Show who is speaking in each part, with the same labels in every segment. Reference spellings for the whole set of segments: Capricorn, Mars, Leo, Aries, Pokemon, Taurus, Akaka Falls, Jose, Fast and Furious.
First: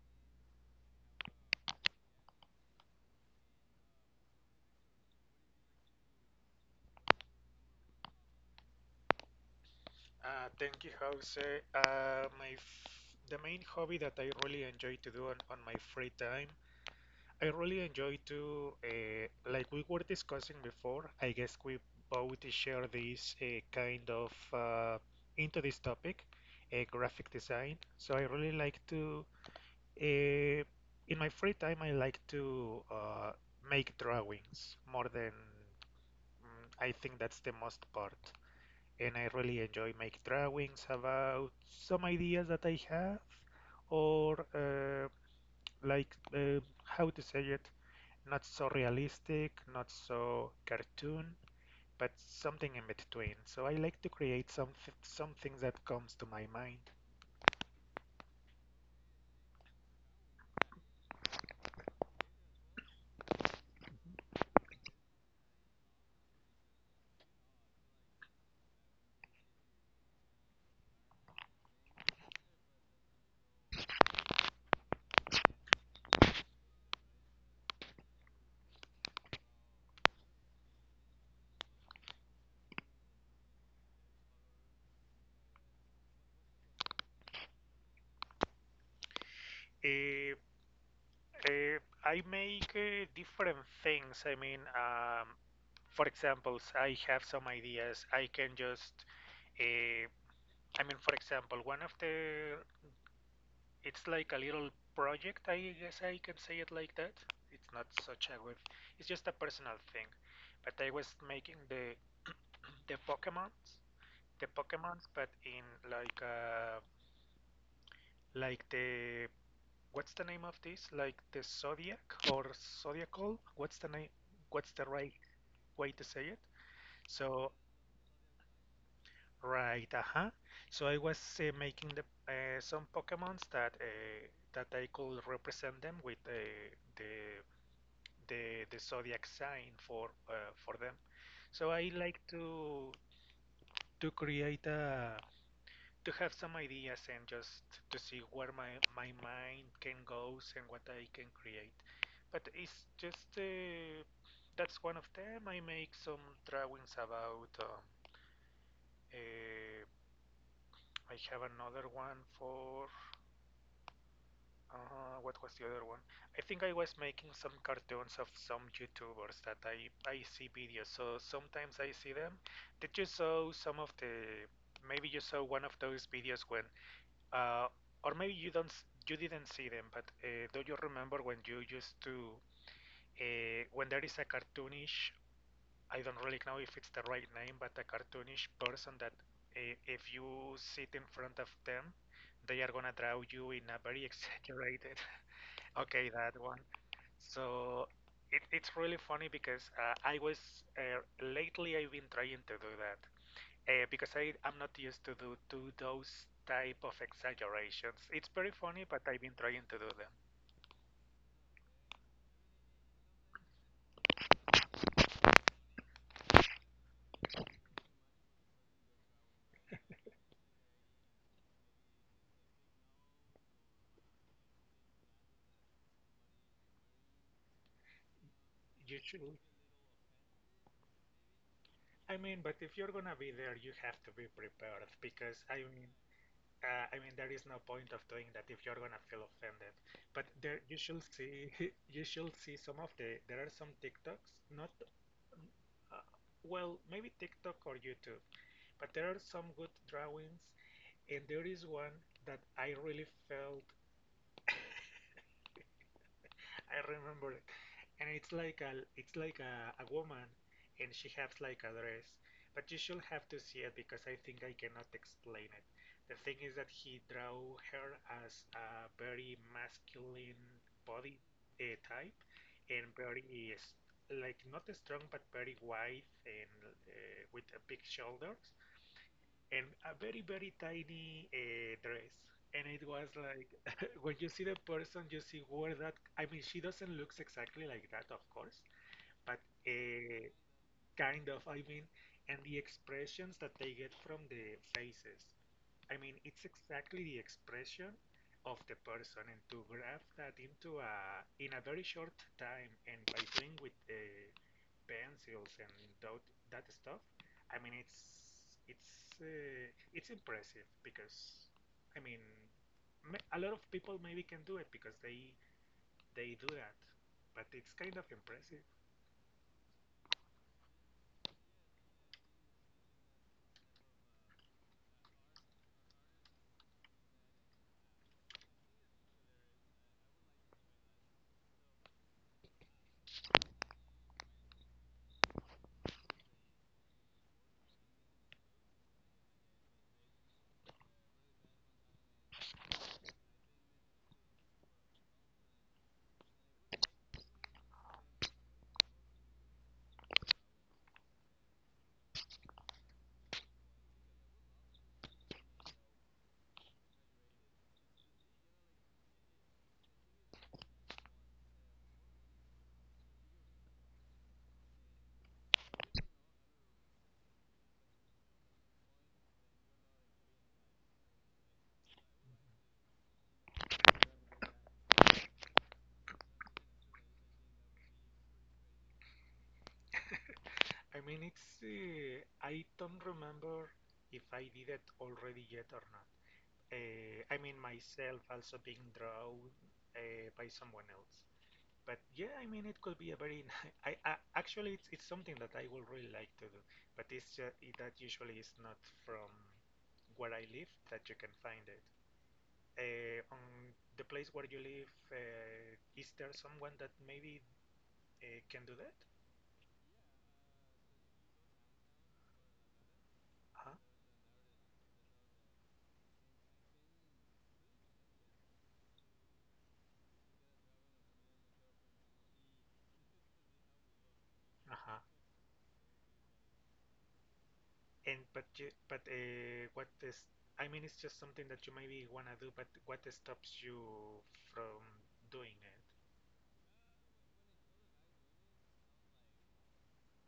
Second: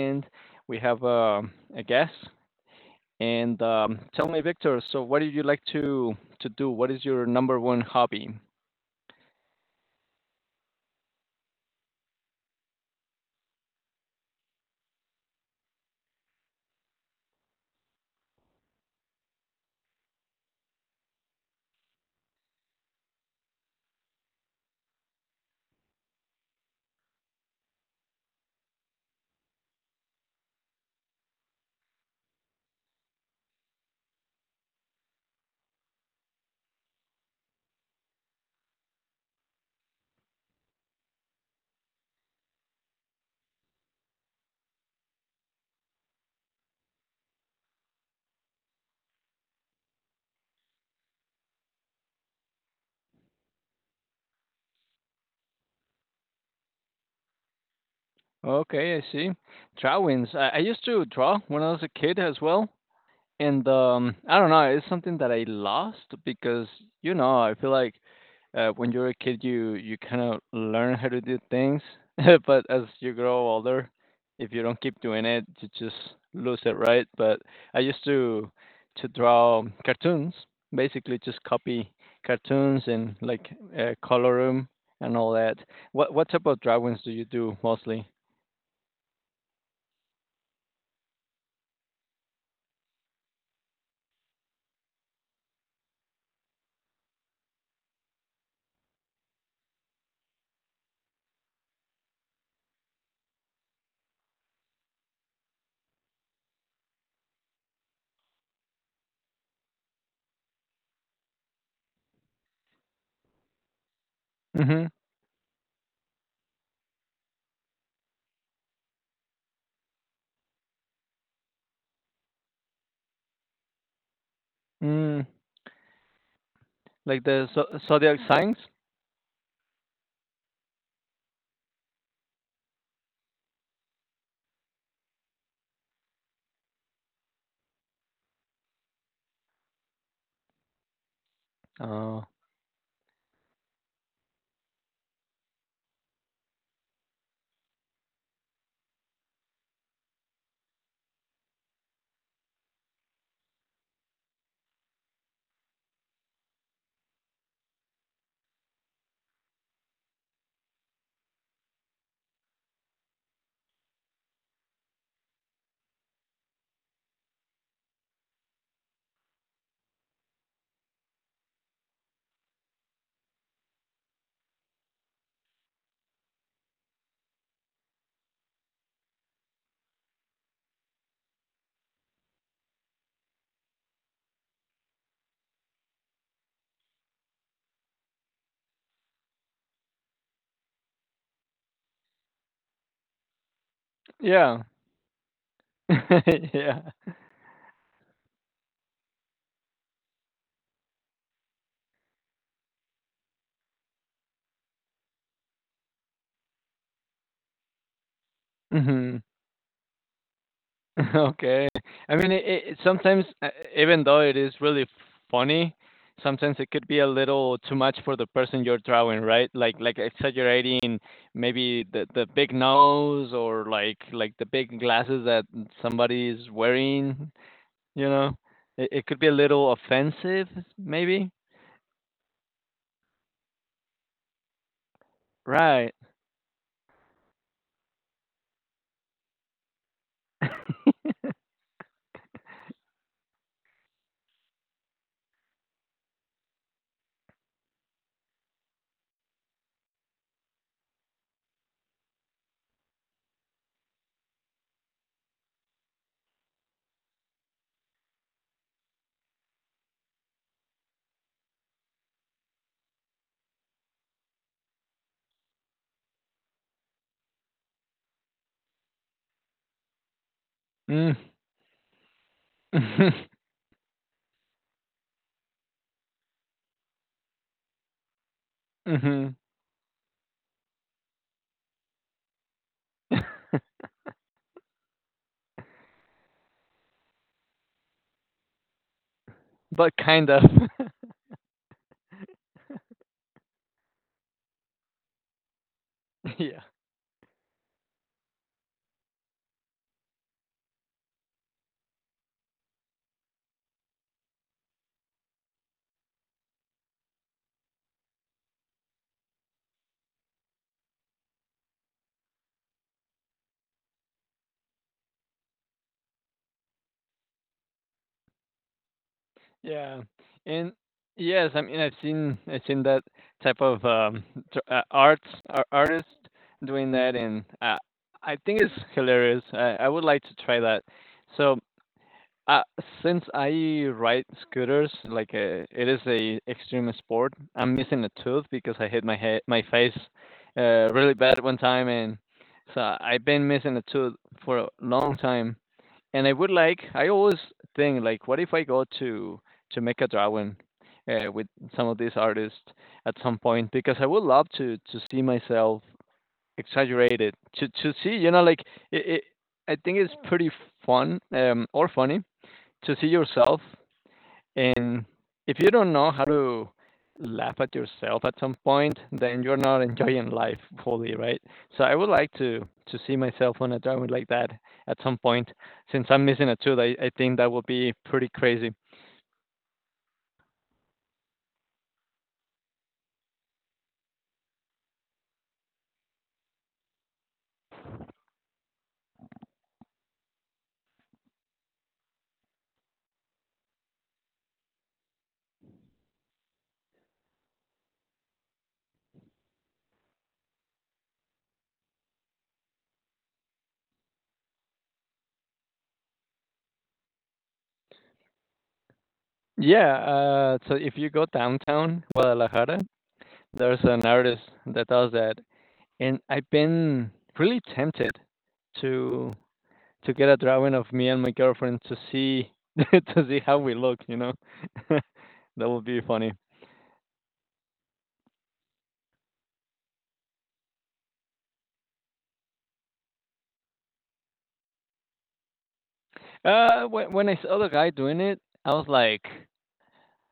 Speaker 1: and we have a guest. And Tell me, Victor. So, what do you like to do? What is your number one hobby?
Speaker 2: Thank you, Jose. My f The main hobby that I really enjoy to do on my free time, I really enjoy to like we were discussing before. I guess we both share this kind of into this topic, graphic design. So I really like to uh, in my free time I like to make drawings more than I think that's the most part, and I really enjoy make drawings about some ideas that I have or like how to say it, not so realistic, not so cartoon, but something in between. So I like to create some things that comes to my mind.
Speaker 1: Okay, I see. Drawings. I used to draw when I was a kid as well, and I don't know. It's something that I lost because I feel like when you're a kid, you kind of learn how to do things, but as you grow older, if you don't keep doing it, you just lose it, right? But I used to draw cartoons, basically just copy cartoons and like color 'em and all that. What type of drawings do you do mostly?
Speaker 2: Uh, uh, I make different things. I mean, for example, I have some ideas. I can just, uh, I mean, for example, one of the It's like a little project, I guess I can say it like that. It's not such a web. It's just a personal thing. But I was making the the Pokemons, the
Speaker 1: Mhm.
Speaker 2: Pokemons, but in like uh like the, what's the name of this? Like the zodiac or zodiacal? What's the name? What's the right
Speaker 1: Mm,
Speaker 2: way to say it?
Speaker 1: like the
Speaker 2: So
Speaker 1: zodiac signs?
Speaker 2: right, uh-huh. So I was making the some Pokemons that that I could represent them with the the zodiac sign for them. So I like
Speaker 1: Oh,
Speaker 2: to create a to have some ideas and just to see where my mind can goes and what I can create. But it's just that's one of them. I make some drawings about. Uh, I have another one for. What was the other one? I think I was making some cartoons of some YouTubers that I see videos, so sometimes I see them. Did you saw some of the, maybe you saw one of those videos when, uh, or maybe you don't, you didn't see them, but do you remember when you used to, when there is a cartoonish, I don't really know if it's the right name, but a cartoonish person that if you sit in front of them, they are gonna draw you in a very
Speaker 1: yeah,
Speaker 2: exaggerated. Okay, that one.
Speaker 1: yeah.
Speaker 2: So it's really funny because I was lately I've been trying to do that because I'm not used to do to those type of exaggerations. It's very funny, but
Speaker 1: Mhm.
Speaker 2: I've been trying to do them.
Speaker 1: Okay. I mean, it sometimes, even though it is really funny, sometimes it could be a little too much for the person you're drawing, right? Like exaggerating maybe the big nose or like the big glasses that somebody is wearing, you know? It
Speaker 2: You
Speaker 1: it could be a
Speaker 2: should.
Speaker 1: little offensive maybe?
Speaker 2: I mean, but if you're gonna be there, you have to be prepared because
Speaker 1: Right.
Speaker 2: I mean there is no point of doing that if you're gonna feel offended. But there, you should see, you should see some of the. There are some TikToks, not. Uh, well, maybe TikTok or YouTube, but there are some good drawings, and there is one that I really felt I remember it, and it's like a a woman, and she has like a dress. But you should have to see it because I think I cannot explain it. The thing is that he drew her as a very masculine
Speaker 1: Mm.
Speaker 2: body type, and very
Speaker 1: Mhm.
Speaker 2: s- like not strong but very wide and with big shoulders and a very, very tiny dress. And it was like, when you see the person, you see where that, I mean, she doesn't look exactly like that, of course, but
Speaker 1: But
Speaker 2: uh,
Speaker 1: kind of.
Speaker 2: kind of, I mean, and the expressions that they get from the faces. I mean, it's
Speaker 1: Yeah.
Speaker 2: exactly the expression of the person, and to graph that into a in a very short time, and by doing with pencils and that that stuff. I mean, it's uh, it's impressive because I mean, a lot of people maybe can do it because they do that, but it's kind of impressive.
Speaker 1: Yeah, and yes, I mean, I've seen that type of arts artist doing that, and I think it's hilarious. I would like to try that. So, uh, since I ride scooters, like it is a extreme sport, I'm missing a tooth because I hit my face really bad one time, and so I've been missing a tooth for a long time. And I would like, I always think like, what if I go to make a drawing with some of these artists at some point? Because I would love to see myself exaggerated, to see, you know, like it, it, I think it's pretty fun or funny to see yourself and if you don't know how to laugh at yourself at some point, then you're not enjoying life fully, right? So I would like to see myself on a driveway like that at some point. Since I'm missing a tooth, I think that would be pretty crazy.
Speaker 2: I mean, it's I don't remember if I did it already yet or not. I mean, myself also being drawn by someone else. But yeah, I mean, it could be a very. I actually, it's something that I would really like to do, but that usually is not from where I live that you can find it. On the place where you live, is there someone that maybe can do that?
Speaker 1: Yeah, so if you go downtown Guadalajara,
Speaker 2: Uh-huh.
Speaker 1: there's an artist that does that, and I've been really tempted to get a drawing of me and my girlfriend to see to see how we look, you know.
Speaker 2: Uh-huh.
Speaker 1: That would be funny.
Speaker 2: And but you, but what is? I mean, it's just something that you maybe wanna do, but what stops you from doing it?
Speaker 1: When I saw the guy doing it, I was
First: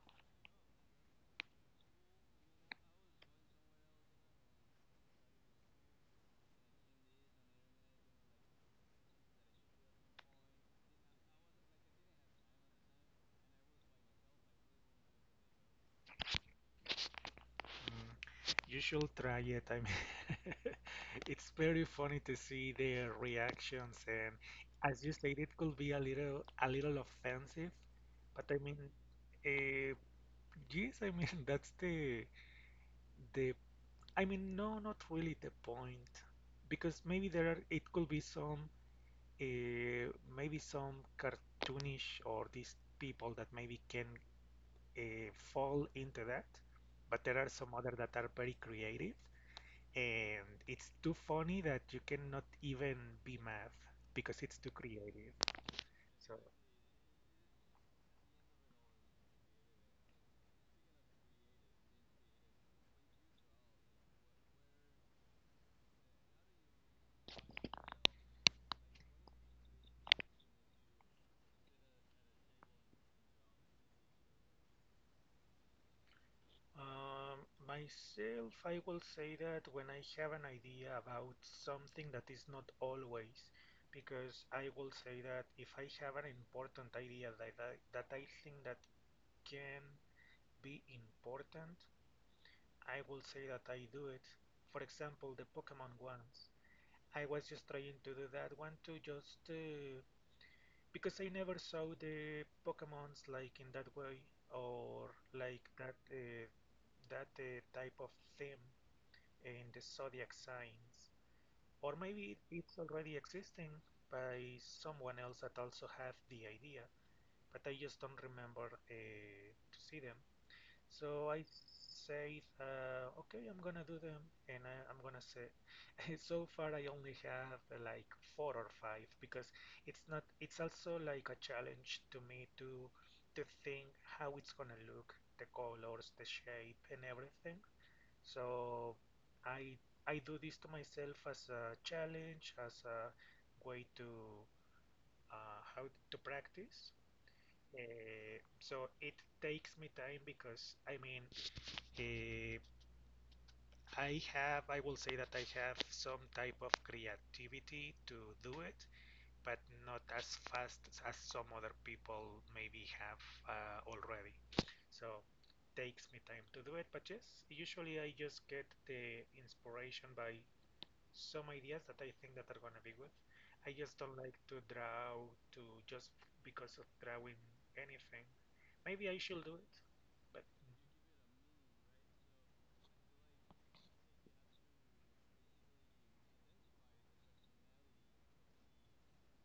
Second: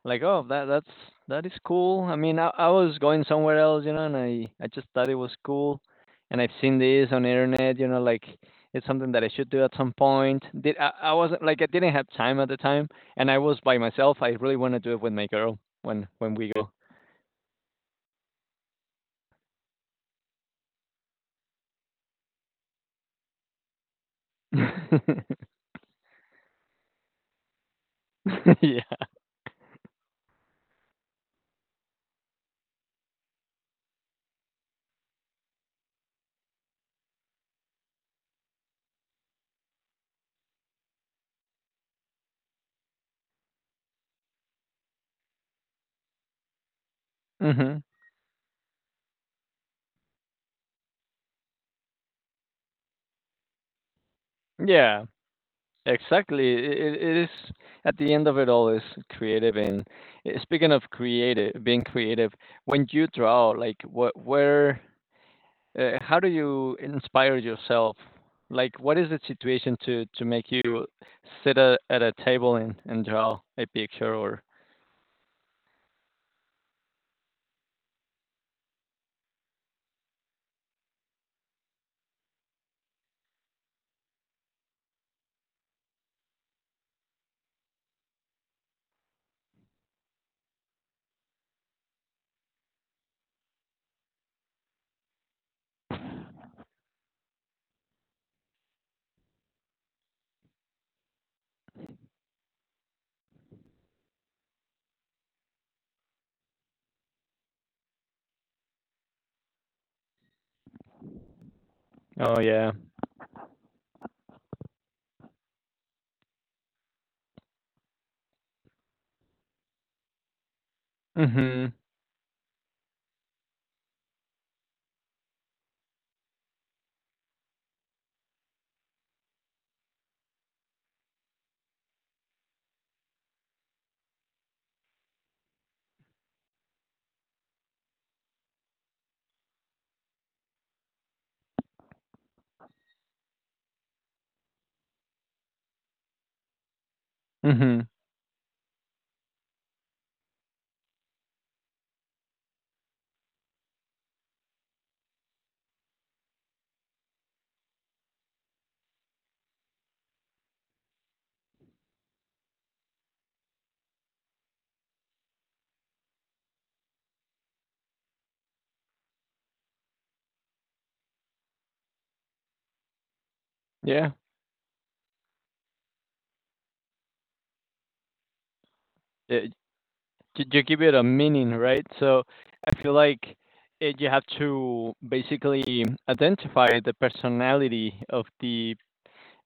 Speaker 1: like, oh, that's that is cool. I mean, I was going somewhere else, you know, and I just thought it was cool, and I've seen this on the internet, you know, like it's something that I should do at some point. I wasn't like I didn't have time at the time, and I was by myself. I really want to do it with my girl when we go.
Speaker 2: Mm. You should try it. I mean, it's very funny to see their reactions, and as you said, it could be a little offensive, but I mean,
Speaker 1: Yeah.
Speaker 2: uh, yes, I mean, that's the, I mean, no, not really the point, because maybe there are, it could be some, uh, maybe some cartoonish or these people that maybe can uh, fall into that, but there are some
Speaker 1: Hmm.
Speaker 2: other that are very creative, and it's too funny that you cannot even be mad because it's too
Speaker 1: Yeah,
Speaker 2: creative. So
Speaker 1: exactly. It is at the end of it all is creative. And speaking of creative, being creative, when you draw, like what, where, how do you inspire yourself? Like, what is the situation to make you sit at a table and draw a picture? Or
Speaker 2: um, myself, I will say that when I have an idea about something that is not always, because I will say that if I have an important idea that I think that can be important, I will say that I do it. For example, the Pokemon ones. I was just trying to do that one to just because I never saw the Pokemons like in that way, or like that type of theme in the zodiac signs. Or maybe
Speaker 1: oh yeah,
Speaker 2: it's already existing by someone else that also had the idea, but I just don't remember to see them. So I
Speaker 1: mhm,
Speaker 2: say, okay, I'm gonna do them, and I'm gonna say, so far I only have like four or five, because it's not. It's also like a challenge to me to think how it's gonna look, the colors, the shape, and everything. So I I do this to myself as a challenge, as a way to how to practice.
Speaker 1: mhm,
Speaker 2: So it takes me time because I mean Eh, I have, I will say that I have some type of creativity to do it, but not as fast as some other people maybe have already. So takes me time to do it, but yes, usually I just get the inspiration by some ideas that I think that are gonna be good. I just
Speaker 1: yeah.
Speaker 2: don't like to draw to just because of drawing anything. Maybe I should
Speaker 1: Eh,
Speaker 2: do it,
Speaker 1: You
Speaker 2: but mm,
Speaker 1: give it a meaning, right? So I feel like you have to basically identify the personality of the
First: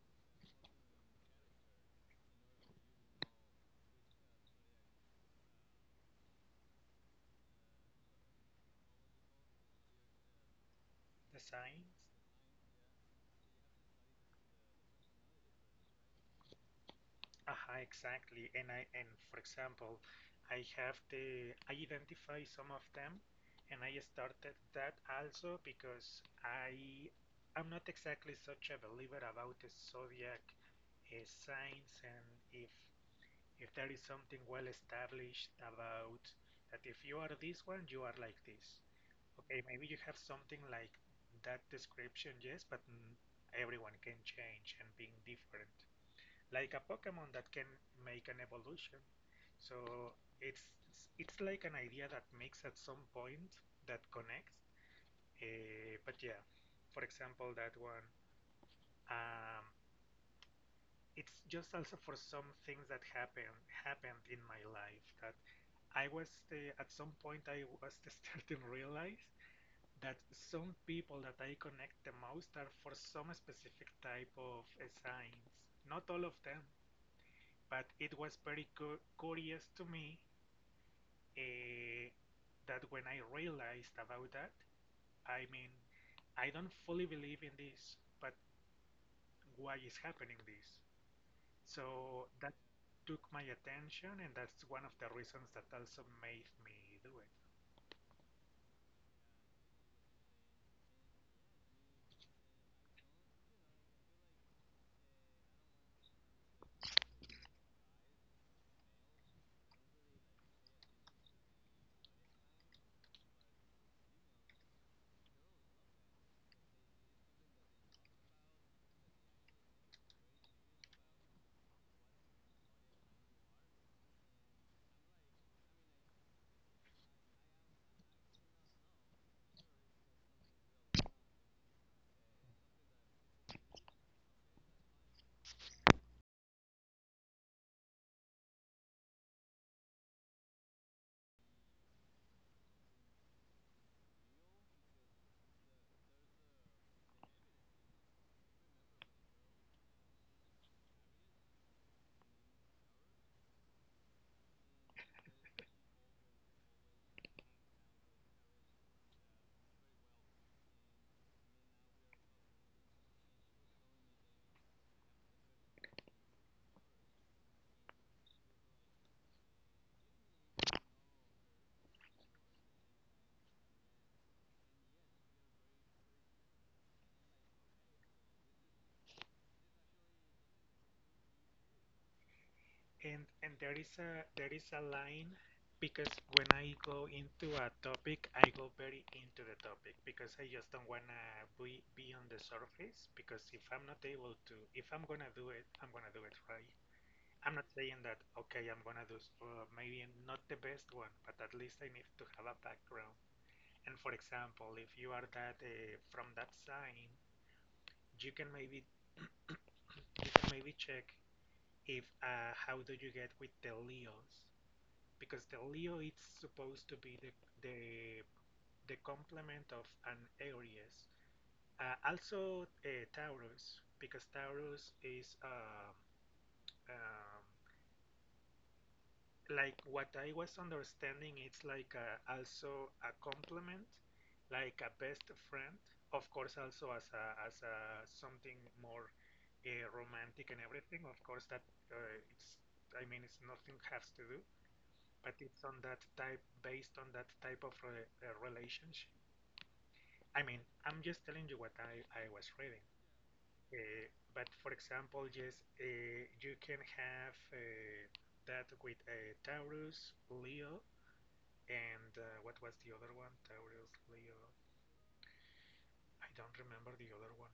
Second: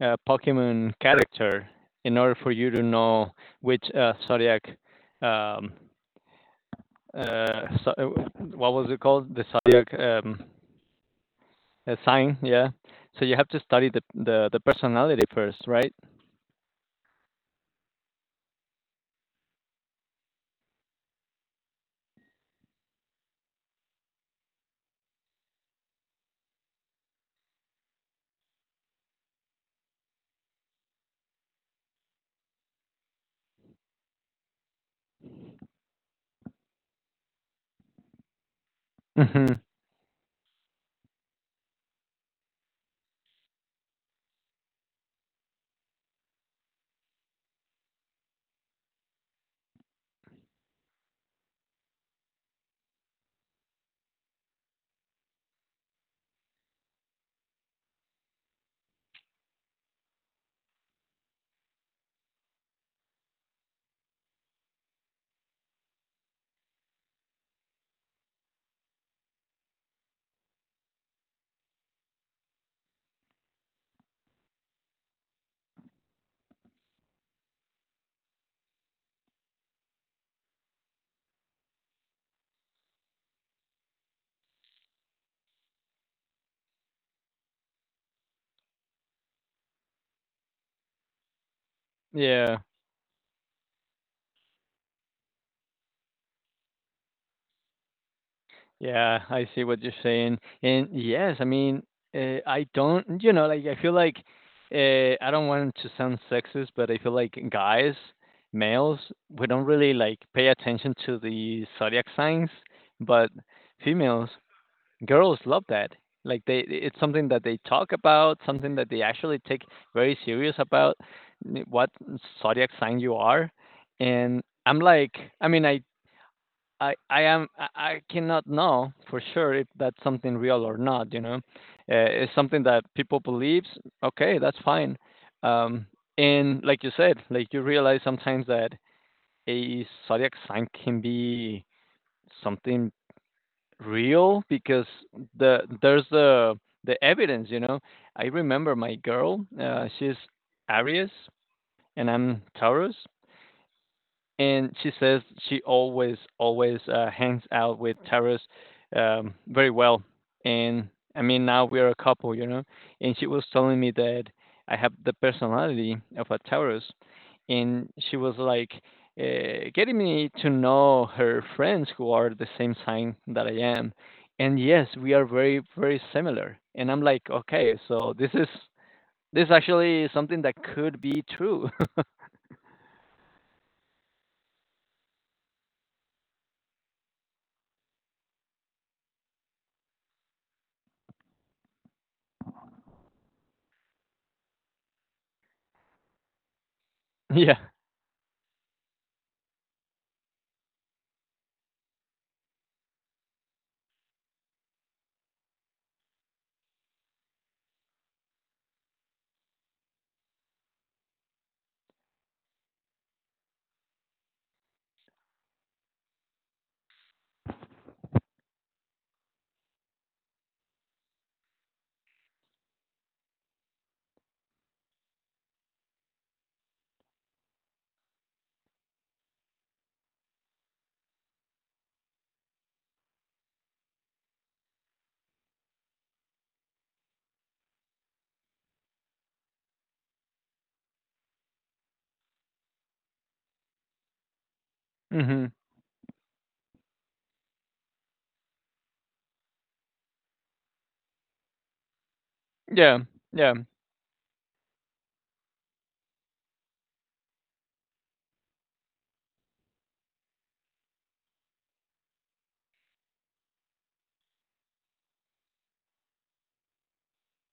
Speaker 1: Pokemon character in order for you to know which um, uh, so, uh, what was it called? The zodiac,
Speaker 2: the signs.
Speaker 1: sign, yeah. So you have to study the personality first, right?
Speaker 2: Uh-huh, exactly. And for example, I identify some of them, and I started that also because I'm not exactly such a believer about the zodiac signs and if if there is something well established about that, if you are this one you are like this.
Speaker 1: Hmm.
Speaker 2: Okay, maybe you have something like that description, yes, but mm, everyone can change and being different, like a Pokemon that can make an evolution. So it's it's, like an idea that makes at some point that connects. But yeah, for example, that one. Um, it's just also for some things that happened in my life that I was at some point I was starting to realize that some people that I connect the most are for some specific type of signs. Not all of them, but it was very cu curious to me uh, that when I realized about that, I mean, I don't fully believe in this, but why is happening this? So that
Speaker 1: Yeah.
Speaker 2: took my attention, and that's one of the reasons that also made me do it.
Speaker 1: Yeah, I see what you're saying. And yes, I mean, I don't, you know, like I feel like I don't want to sound sexist, but I feel like guys, males, we don't really like pay attention to the zodiac signs, but females, girls love that. Like they, it's something that they talk about, something that they actually take very serious about what zodiac sign you are. And I'm like, I mean, I am I cannot know for sure if that's something real or not. You know, it's something that people believes. Okay, that's fine. Um, and like you said, like you realize sometimes that a zodiac sign can be something real because there's the evidence. You know, I remember my girl. She's Aries and I'm Taurus, and she says she always hangs out with Taras very well. And I mean, now we are a couple, you know. And she was telling me that I have the personality of a Taurus, and she was like getting me to know her friends who are the same sign that I am. And yes, we are very similar. And I'm like, okay, so this actually is something that could be true.
Speaker 2: And there is a line, because when I go into a topic, I go very into the topic because I just don't wanna be on the surface, because if I'm not able to, if I'm gonna do it, I'm gonna do it right. I'm
Speaker 1: Yeah.
Speaker 2: not saying that, okay, I'm gonna do maybe not the best one, but at least I need to have a background. And for example, if you are that from that sign, you can maybe check if how do you get with the Leos, because the Leo is supposed to be the, the complement of an Aries. Also Taurus, because Taurus is um like what I was understanding. It's like also a complement, like a best friend. Of course, also as a something more romantic and everything. Of course, that it's I mean it's nothing has to do, but
Speaker 1: Hmm.
Speaker 2: it's on that type, based on that type of re relationship. I mean, I'm just telling you what I was reading.
Speaker 1: Yeah. Yeah.
Speaker 2: But for example, yes, you can have that with Taurus, Leo, and what was the other one? Taurus, Leo. I don't remember the other one.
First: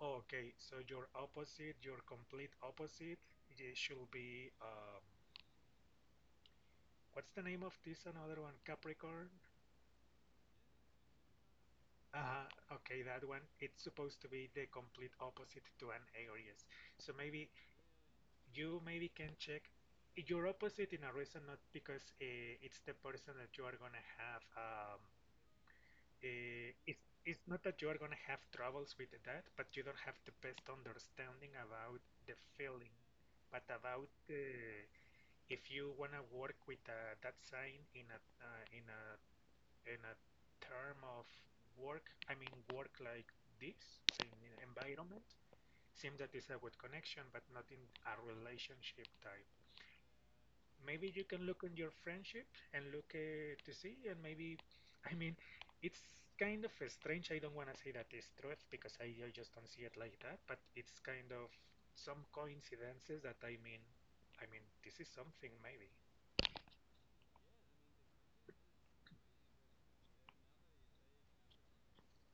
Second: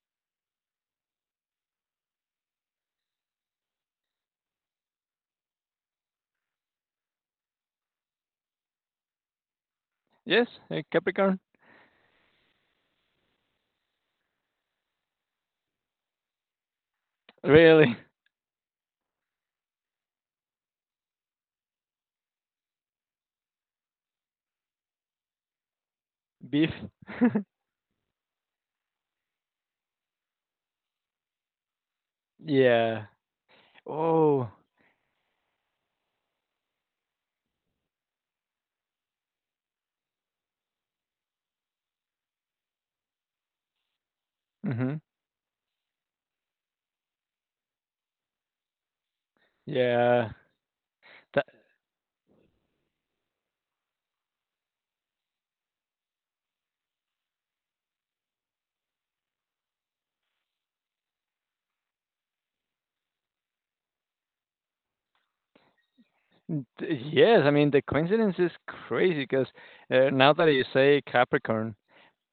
Speaker 2: Oh, okay, so your opposite, your complete opposite, it should be what's the name of this another one? Capricorn,
Speaker 1: Yes, a Capricorn.
Speaker 2: Uh, okay, that one. It's supposed to be the complete opposite to an Aries. So maybe
Speaker 1: Really?
Speaker 2: you maybe can check your opposite in a reason, not because it's the person that you are gonna have.
Speaker 1: Beef?
Speaker 2: It's not that you are gonna have troubles with that, but you don't have the best understanding about the feeling,
Speaker 1: Yeah.
Speaker 2: but about
Speaker 1: Oh.
Speaker 2: if you wanna work with that sign in a in a in a term of work, I mean work like this in
Speaker 1: Hmm.
Speaker 2: environment, seems that it's a good connection, but not in a relationship type.
Speaker 1: Yeah.
Speaker 2: Maybe you
Speaker 1: That,
Speaker 2: can look on your friendship and look to see, and maybe, I mean, it's kind of strange. I don't want to say that it's truth because I just don't see it like that, but it's kind of some coincidences that I mean, this is something maybe.
Speaker 1: yes, I mean, the coincidence is crazy because now that you say Capricorn,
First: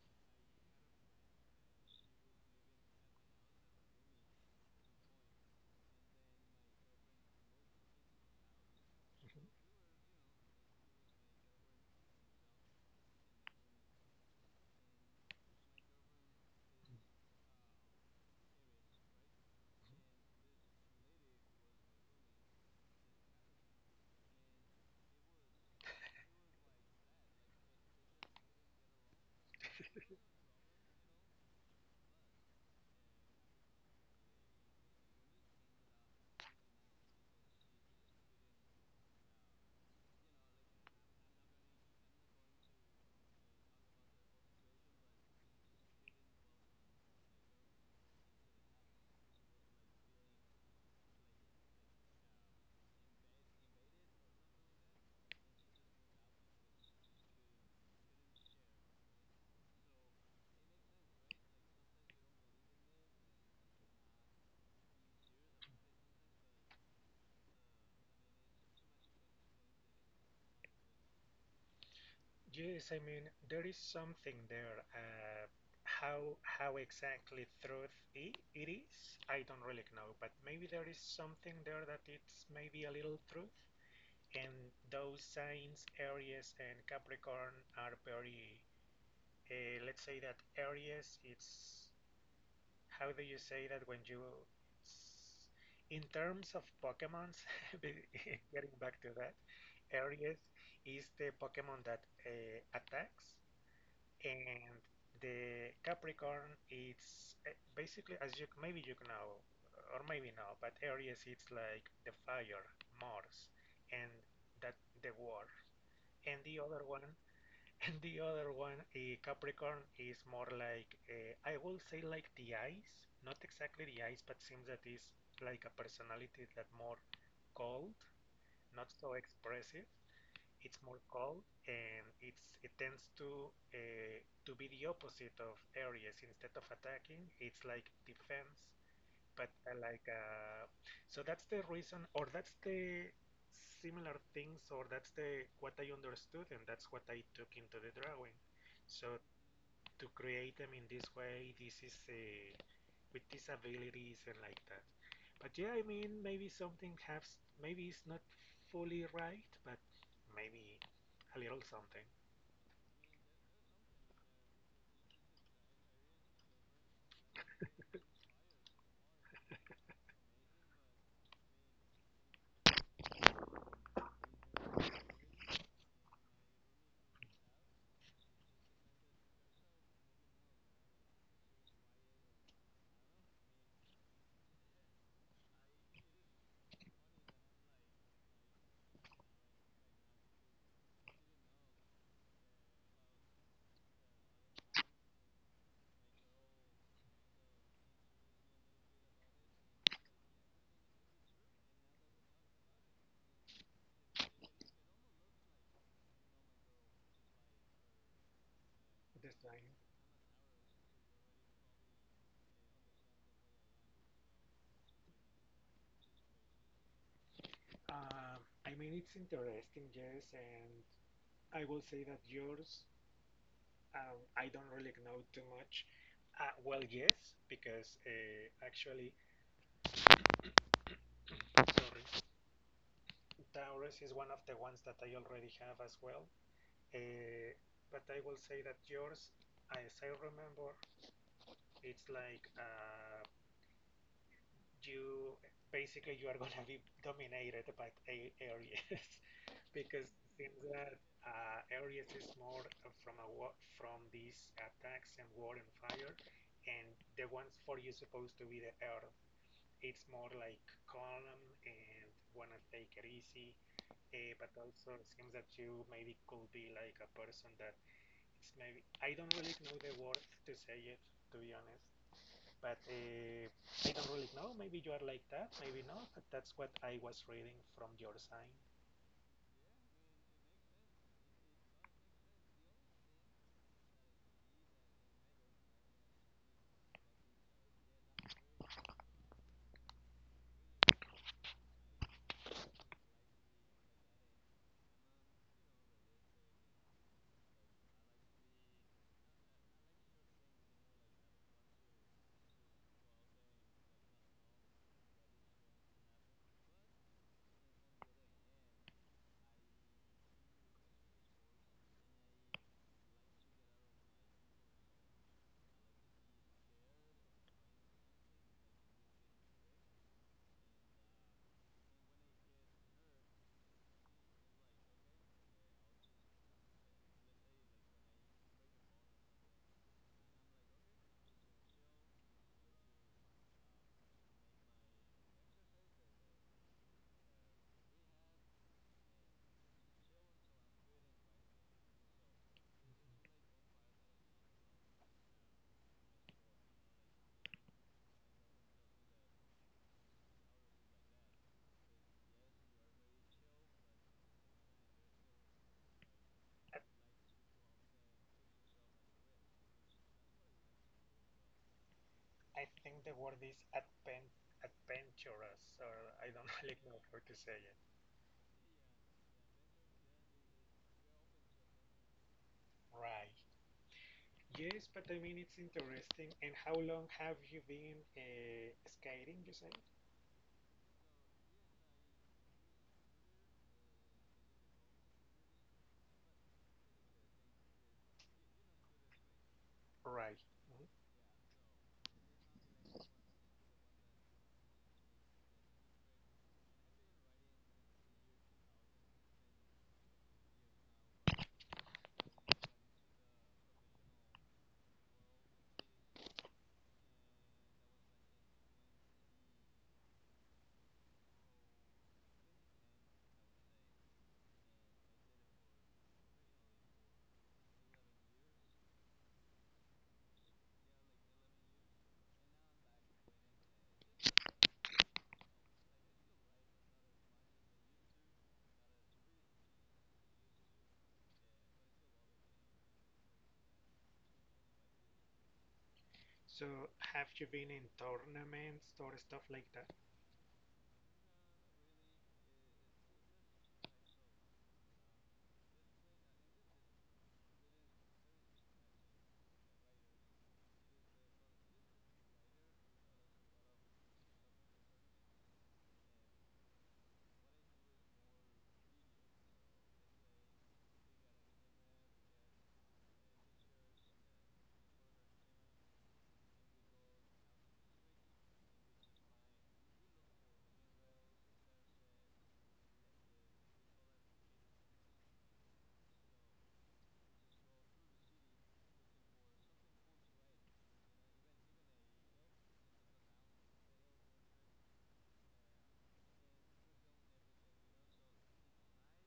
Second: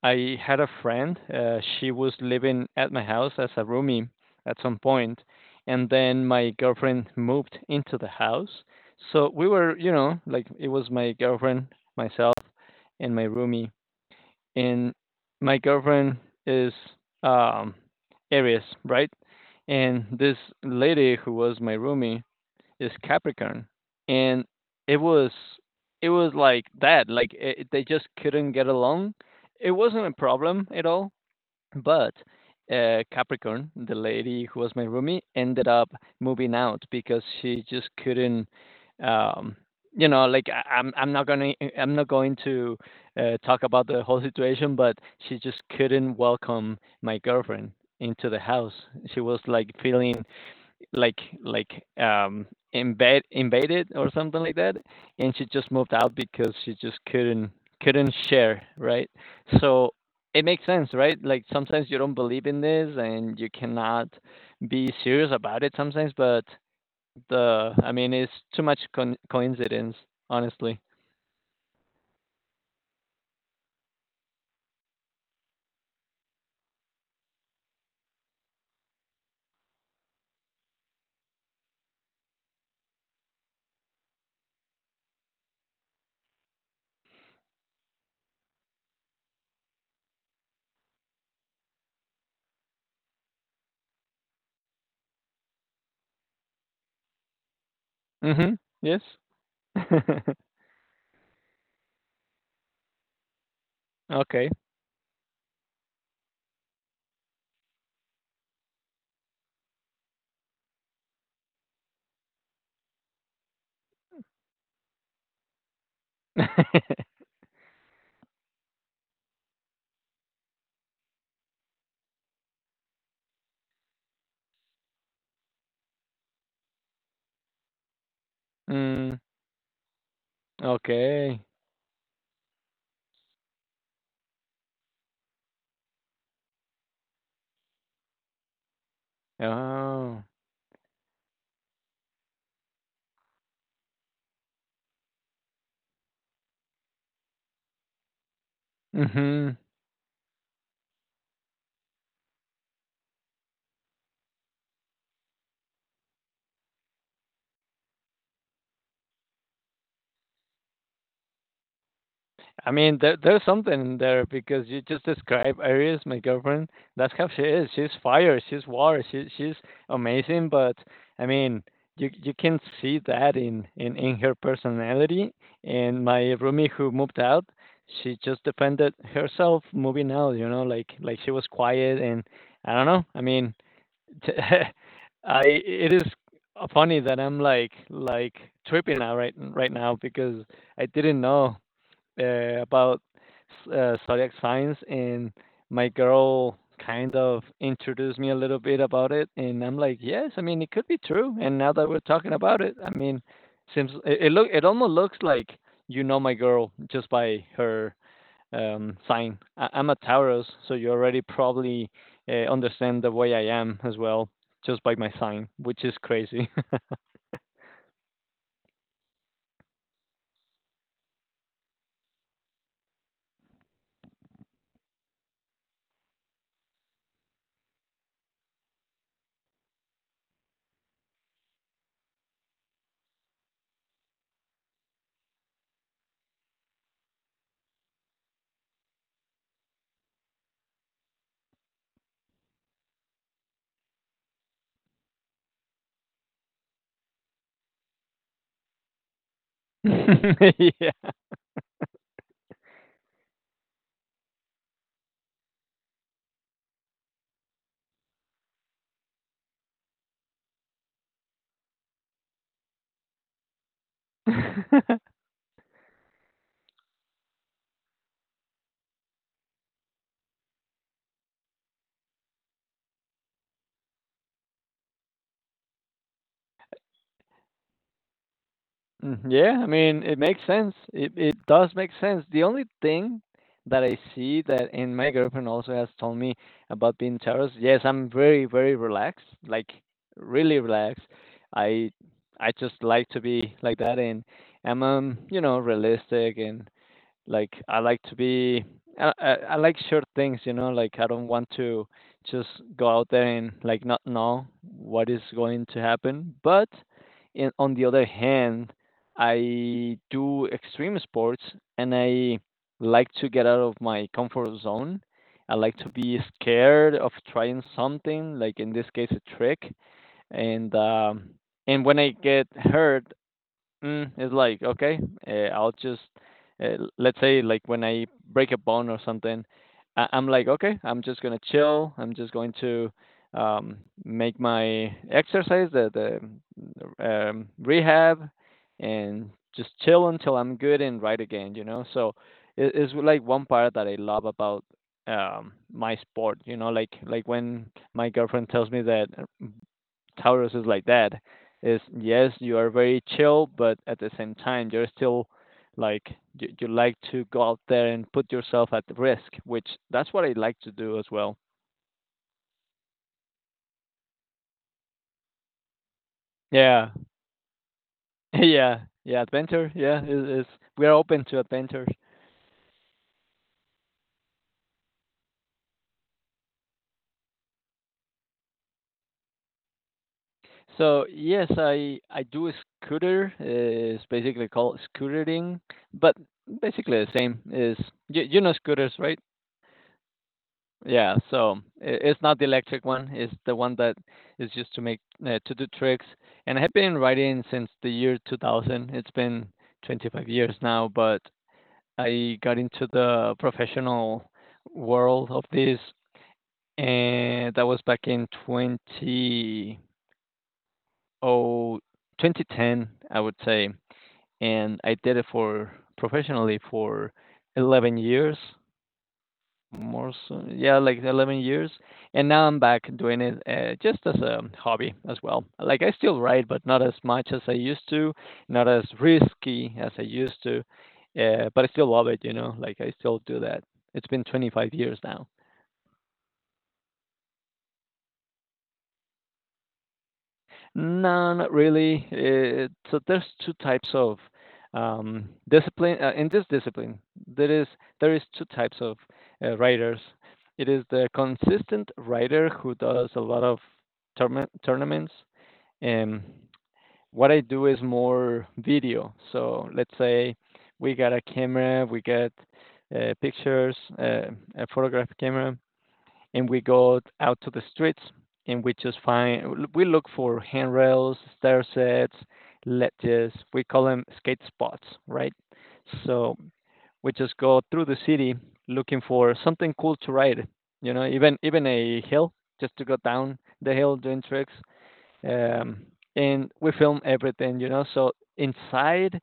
Speaker 1: I had a friend. She was living at my house as a roomie at some point, and then my girlfriend moved into the house. So we were, you know, like it was my girlfriend, myself, and my roomie. And my girlfriend is um Aries, right? And this lady who was my roomie is Capricorn, and it was it was like that. Like it, they just couldn't get along. It wasn't a problem at all. But Capricorn, the lady who was my roomie, ended up moving out because she just couldn't. Um, you know, like I'm not gonna, I'm not going to talk about the whole situation, but she just couldn't welcome my girlfriend into the house. She was like feeling like embed invaded or something like that, and she just moved out because she just couldn't share, right? So it makes sense, right? Like sometimes you don't believe in this and you cannot be serious about it sometimes, but the, I mean, it's too much coincidence, honestly.
Speaker 2: Yes, I mean, there is something there. How exactly truth I it is, I don't really know, but maybe there is something there that it's maybe a little truth. And those signs, Aries and Capricorn, are very, let's say that Aries, it's, how do you say that when you, in terms of Pokemons, be-
Speaker 1: Mhm.
Speaker 2: getting back
Speaker 1: Yes.
Speaker 2: to that, Aries is the Pokemon that attacks
Speaker 1: Okay.
Speaker 2: and the Capricorn it's basically as you maybe you know or maybe not, but Aries it's like the fire, Mars, and that the war, and the other one, and the other one, Capricorn is more like I will say like the ice, not exactly the ice, but seems that is like a personality that more cold, not so
Speaker 1: Mm,
Speaker 2: expressive, it's more
Speaker 1: okay.
Speaker 2: cold and it tends to be the opposite of Aries. Instead of attacking, it's like defense. But
Speaker 1: Oh.
Speaker 2: so that's the reason, or that's the similar things, or that's the what I understood, and that's what I took into the drawing. So
Speaker 1: Mhm.
Speaker 2: to create them in this way, this is a with disabilities and like that. But yeah, I mean, maybe something has, maybe it's not fully right, but maybe a little something.
Speaker 1: I mean, there, there's something in there because you just describe Aries, my girlfriend. That's how she is. She's fire. She's water. She's amazing. But I mean, you can see that in her personality. And my roomie who moved out, she just defended herself moving out. You know, like she was quiet and I don't know. I mean, t- I, it is funny that I'm like tripping out right now because I didn't know about zodiac signs, and my girl kind of introduced me a little bit about it, and I'm like, yes, I mean it could be true. And now that we're talking about it, I mean, seems it almost looks like you know my girl just by her sign.
Speaker 2: That's right.
Speaker 1: I'm a Taurus, so you already probably understand the way I am as well just by my sign, which is crazy.
Speaker 2: Um, I mean, it's interesting, yes, and I will say that yours, I don't really know too much. Well, yes, because actually, sorry, Taurus is one of the ones that I already have as well. Uh, but I will say that yours, as I remember, it's like you basically you are gonna be dominated by a- Aries because it seems that Aries is more from a from these attacks and war and fire, and the ones for you supposed to be the Earth. It's more like calm and wanna take it easy, but
Speaker 1: Yeah.
Speaker 2: also it seems that you maybe could be like a person that it's maybe I don't really know the words to say it to be honest. But I don't really know. Maybe you are like that, maybe not. But that's what I was reading from your sign.
Speaker 1: Mhm, yeah, I mean, it makes sense. It does make sense. The only thing that I see that and my girlfriend also has told me about being terrorist, yes, I'm very relaxed, like really relaxed. I I just like to be like that and I'm you know, realistic and like, I like to be I like sure things, you know, like, I don't want to just go out there and, like, not know what is going to happen, but in on the other hand, I do extreme sports, and I like to get out of my comfort zone. I like to be scared of trying something, like, in this case, a trick, and, um and when I get hurt, Mm, it's like, okay, I'll just, let's say, like when I break a bone or something, I'm like, okay, I'm just gonna chill. I'm just going to um, make my exercise, the rehab, and just chill until I'm good and right again, you know. So it's like one part that I love about my sport, you know, like when my girlfriend tells me that Taurus is like that. Is yes, you are very chill, but at the same time, you're still like you like to go out there and put yourself at risk, which that's what I like to do as well.
Speaker 2: I think the word is advent, adventurous, or I don't really
Speaker 1: Yeah,
Speaker 2: know how to say it.
Speaker 1: yeah, yeah. Adventure. Yeah, is we are open to adventures.
Speaker 2: Right. Yes, but I mean it's interesting. And how long have you been skating? You say?
Speaker 1: So yes, I do a scooter. It's basically called scootering, but basically the same is you know scooters, right?
Speaker 2: Right. Mhm.
Speaker 1: Yeah, so it's not the electric one. It's the one that is used to make to do tricks. And I have been riding since the year 2000. It's been 25 years now, but I got into the professional world of this, and that was back in oh, 2010, I would say. And I did it for professionally for 11 years. More so, yeah, like 11 years. And now I'm back doing it just as a hobby as well. Like I still write, but not as much as I used to, not as risky as I used to. But I still love it, like I still do that. It's been 25 years now.
Speaker 2: So have you been in tournaments or stuff like that?
Speaker 1: No, not really. So there's two types of discipline. In this discipline, there is there is two types of writers. It is the consistent writer who does a lot of tournaments. And what I do is more video. So let's say we got a camera, we get pictures, a photograph camera, and we go out to the streets and we just find we look for handrails, stair sets, ledges. We call them skate spots, right? So we just go through the city looking for something cool to ride. You know, even a hill just to go down the hill doing tricks. Um, and we film everything. You know, so inside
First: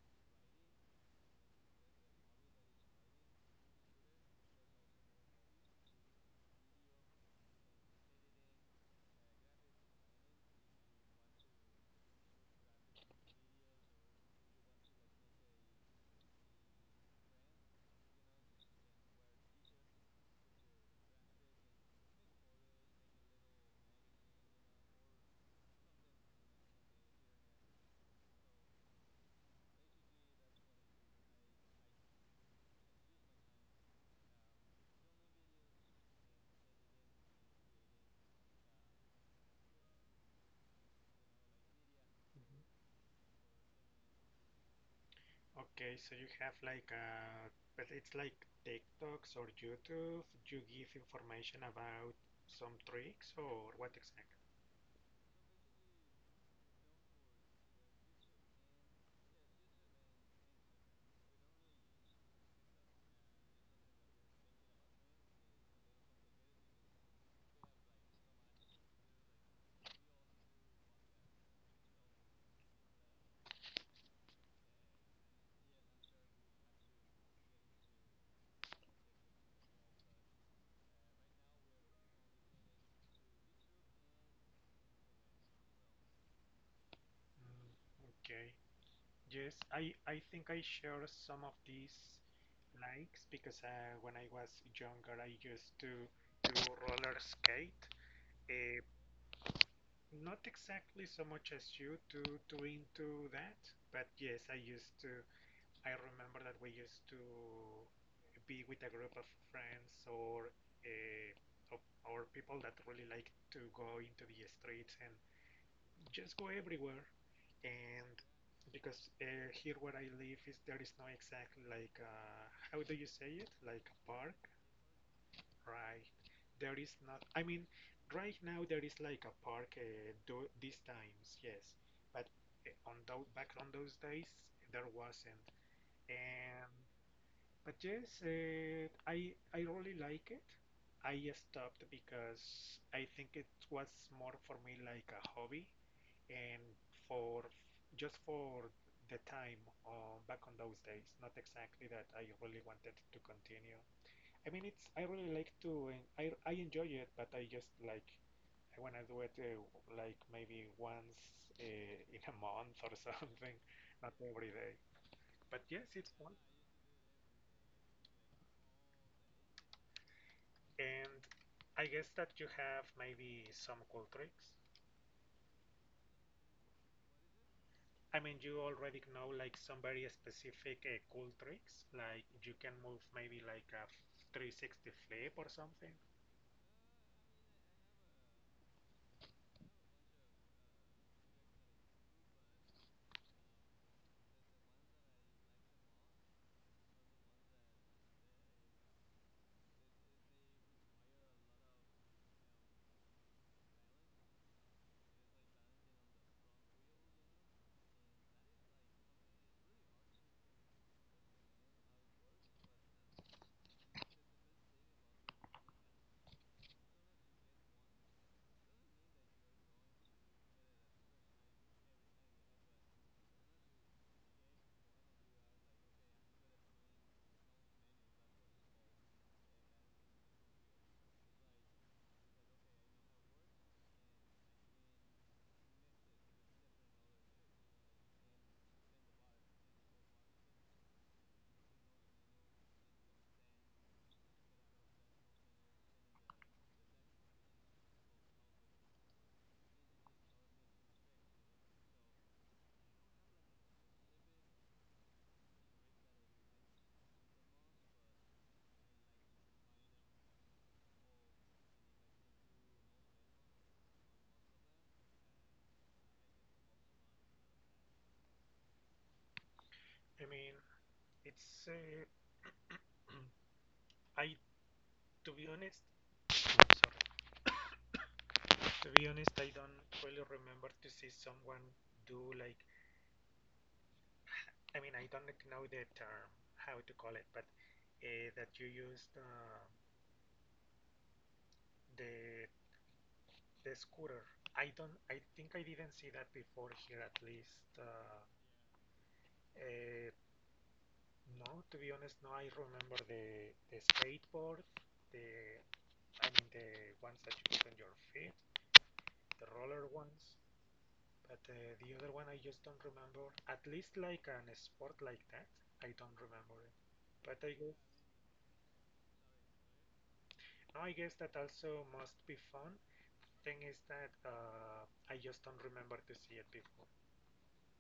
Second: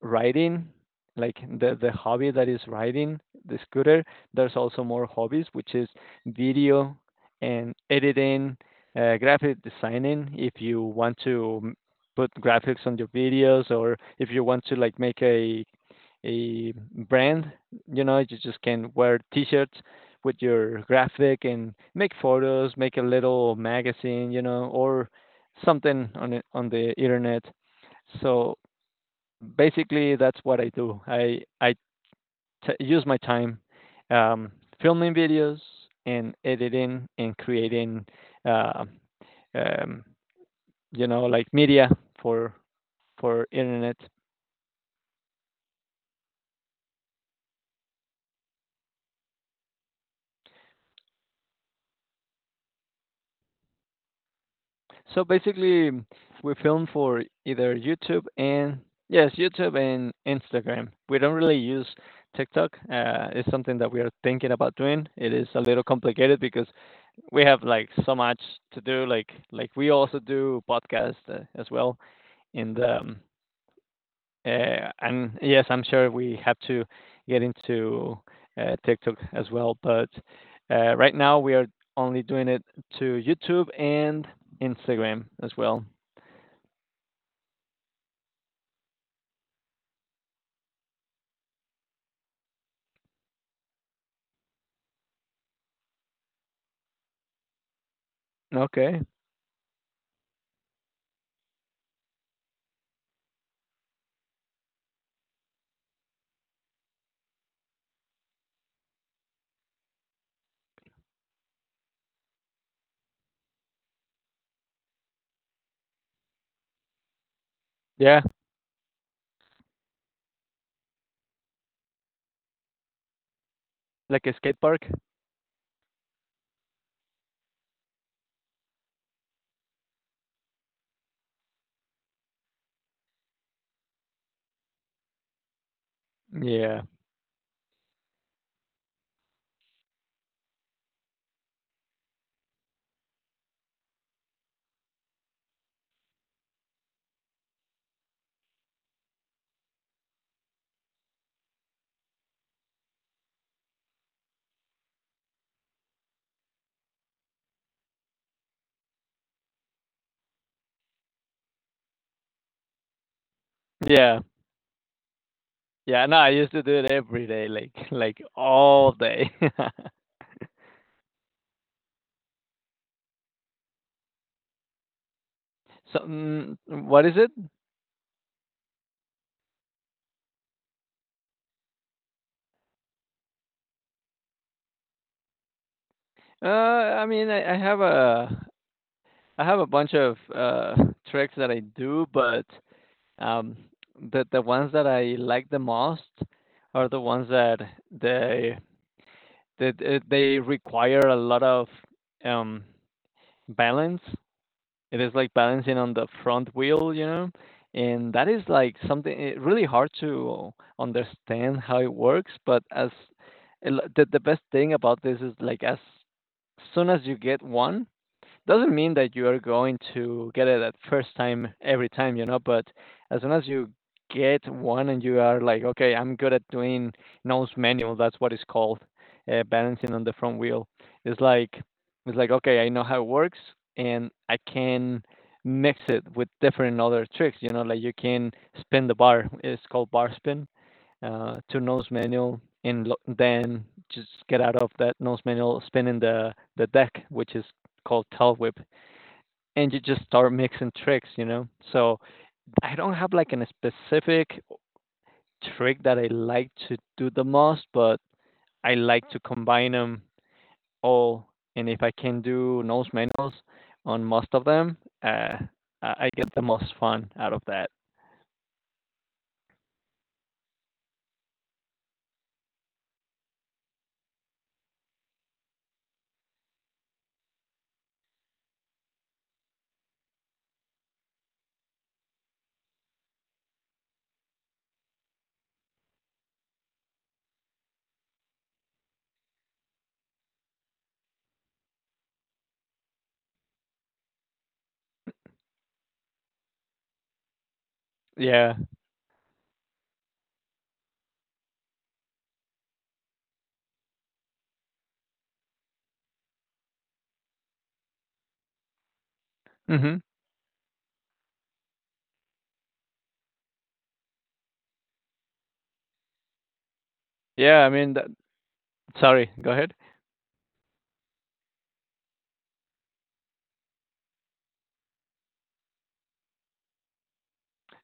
Speaker 1: riding, like the hobby that is riding the scooter. There's also more hobbies, which is video and editing, graphic designing. If you want to put graphics on your videos, or if you want to like make a brand, you know, you just can wear T-shirts with your graphic and make photos, make a little magazine, you know, or something on it, on the internet. So basically that's what I do. I use my time um, filming videos and editing and creating, uh, um, like media for
Speaker 2: Mhm.
Speaker 1: for internet.
Speaker 2: Okay, so you have like uh, but it's like TikToks or YouTube. You give information about some tricks or what exactly?
Speaker 1: So basically, we film for either YouTube and yes, YouTube and Instagram. We don't really use TikTok. It's something that we are thinking about doing. It is a little complicated because we have like so much to do. Like we also do podcast as well. And um, and yes, I'm sure we have to get into TikTok as well. But right now we are only doing it to YouTube and Instagram as well.
Speaker 2: Mm, okay. Yes, I think I share some of these likes because when I was younger, I used to do roller skate. Uh,
Speaker 1: Okay.
Speaker 2: not exactly so much as you to into that, but yes, I used to. I remember that we used to be with a group of friends or uh, of or people that really like to go into the streets and just go everywhere. And
Speaker 1: Yeah.
Speaker 2: because here where I live is there is no exact like how do you say it like a
Speaker 1: Like a
Speaker 2: park,
Speaker 1: skate park.
Speaker 2: right? There is not. I mean, right now there is like a park do, these times, yes, but on those back on those days there wasn't. And
Speaker 1: Yeah.
Speaker 2: but yes, I really like it. I stopped because I think it was more for me like a hobby and for just for the time back on those days. Not exactly that I really wanted to continue. I mean, it's I really like to eh, I enjoy it, but I just like I wanna do it like maybe once in a month or something, not
Speaker 1: Yeah.
Speaker 2: every day. But yes,
Speaker 1: Yeah.
Speaker 2: it's
Speaker 1: No, I
Speaker 2: fun.
Speaker 1: used to do it every day, like like all day.
Speaker 2: And I guess that you have maybe some cool tricks.
Speaker 1: So what is it?
Speaker 2: I mean, you already know like some very specific cool tricks, like you can move maybe like a 360 flip or something.
Speaker 1: I mean, I have a bunch of tricks that I do, but um, the ones that I like the most are the ones that they they require a lot of um, balance. It is like balancing on the front wheel, you know, and that is like something really hard to understand how it works. But as the best thing about this is like as soon as you get one doesn't mean that you are going to get it at first time every time, you know, but as soon as you get one and you are like, okay, I'm good at doing nose manual, that's what it's called, balancing on the front wheel. It's like it's like okay, I know how it works and I can mix it with different other tricks, you know, like you can spin the bar. It's called bar spin to nose manual and then just get out of that nose manual, spin in the deck, which is called tail whip, and you just start mixing tricks, you know? So I don't have like a specific trick that I like to do the most, but I like to combine them all. And if I can do nose manuals on most of them, uh, I I get the most fun out of that.
Speaker 2: I mean, it's I to be honest, I'm sorry. To be honest, I don't really remember to see someone do like. I mean, I don't know the term how to call it, but that you used the the scooter. I don't. I think I didn't see that before here. At least,
Speaker 1: Yeah.
Speaker 2: uh, no. To be honest, no. I remember the skateboard, the I mean the ones that you put on your feet, the roller
Speaker 1: Hmm.
Speaker 2: ones. But the other one, I just don't remember. At least like an sport like that, I don't remember it. But I
Speaker 1: Yeah. I
Speaker 2: guess,
Speaker 1: mean, sorry. Go ahead.
Speaker 2: no, I guess that also must be fun. Thing is that I just don't remember to see it before.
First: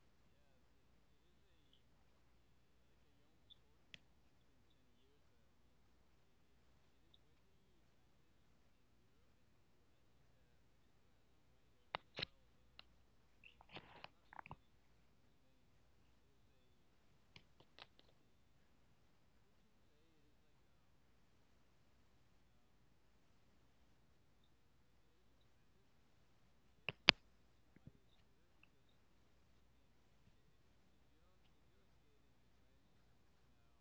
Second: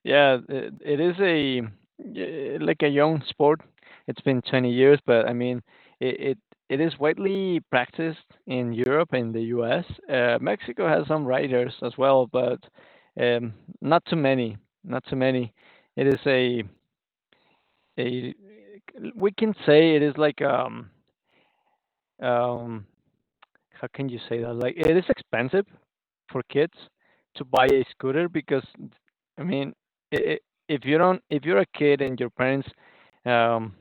Speaker 1: Yeah, it is a like a young sport. It's been 20 years, but I mean, it it, it is widely practiced in Europe and the US. Mexico has some riders as well, but um, not too many. Not too many. It is a we can say it is like um how can you say that? Like it is expensive for kids to buy a scooter because I mean, I if you don't, if you're a kid and um,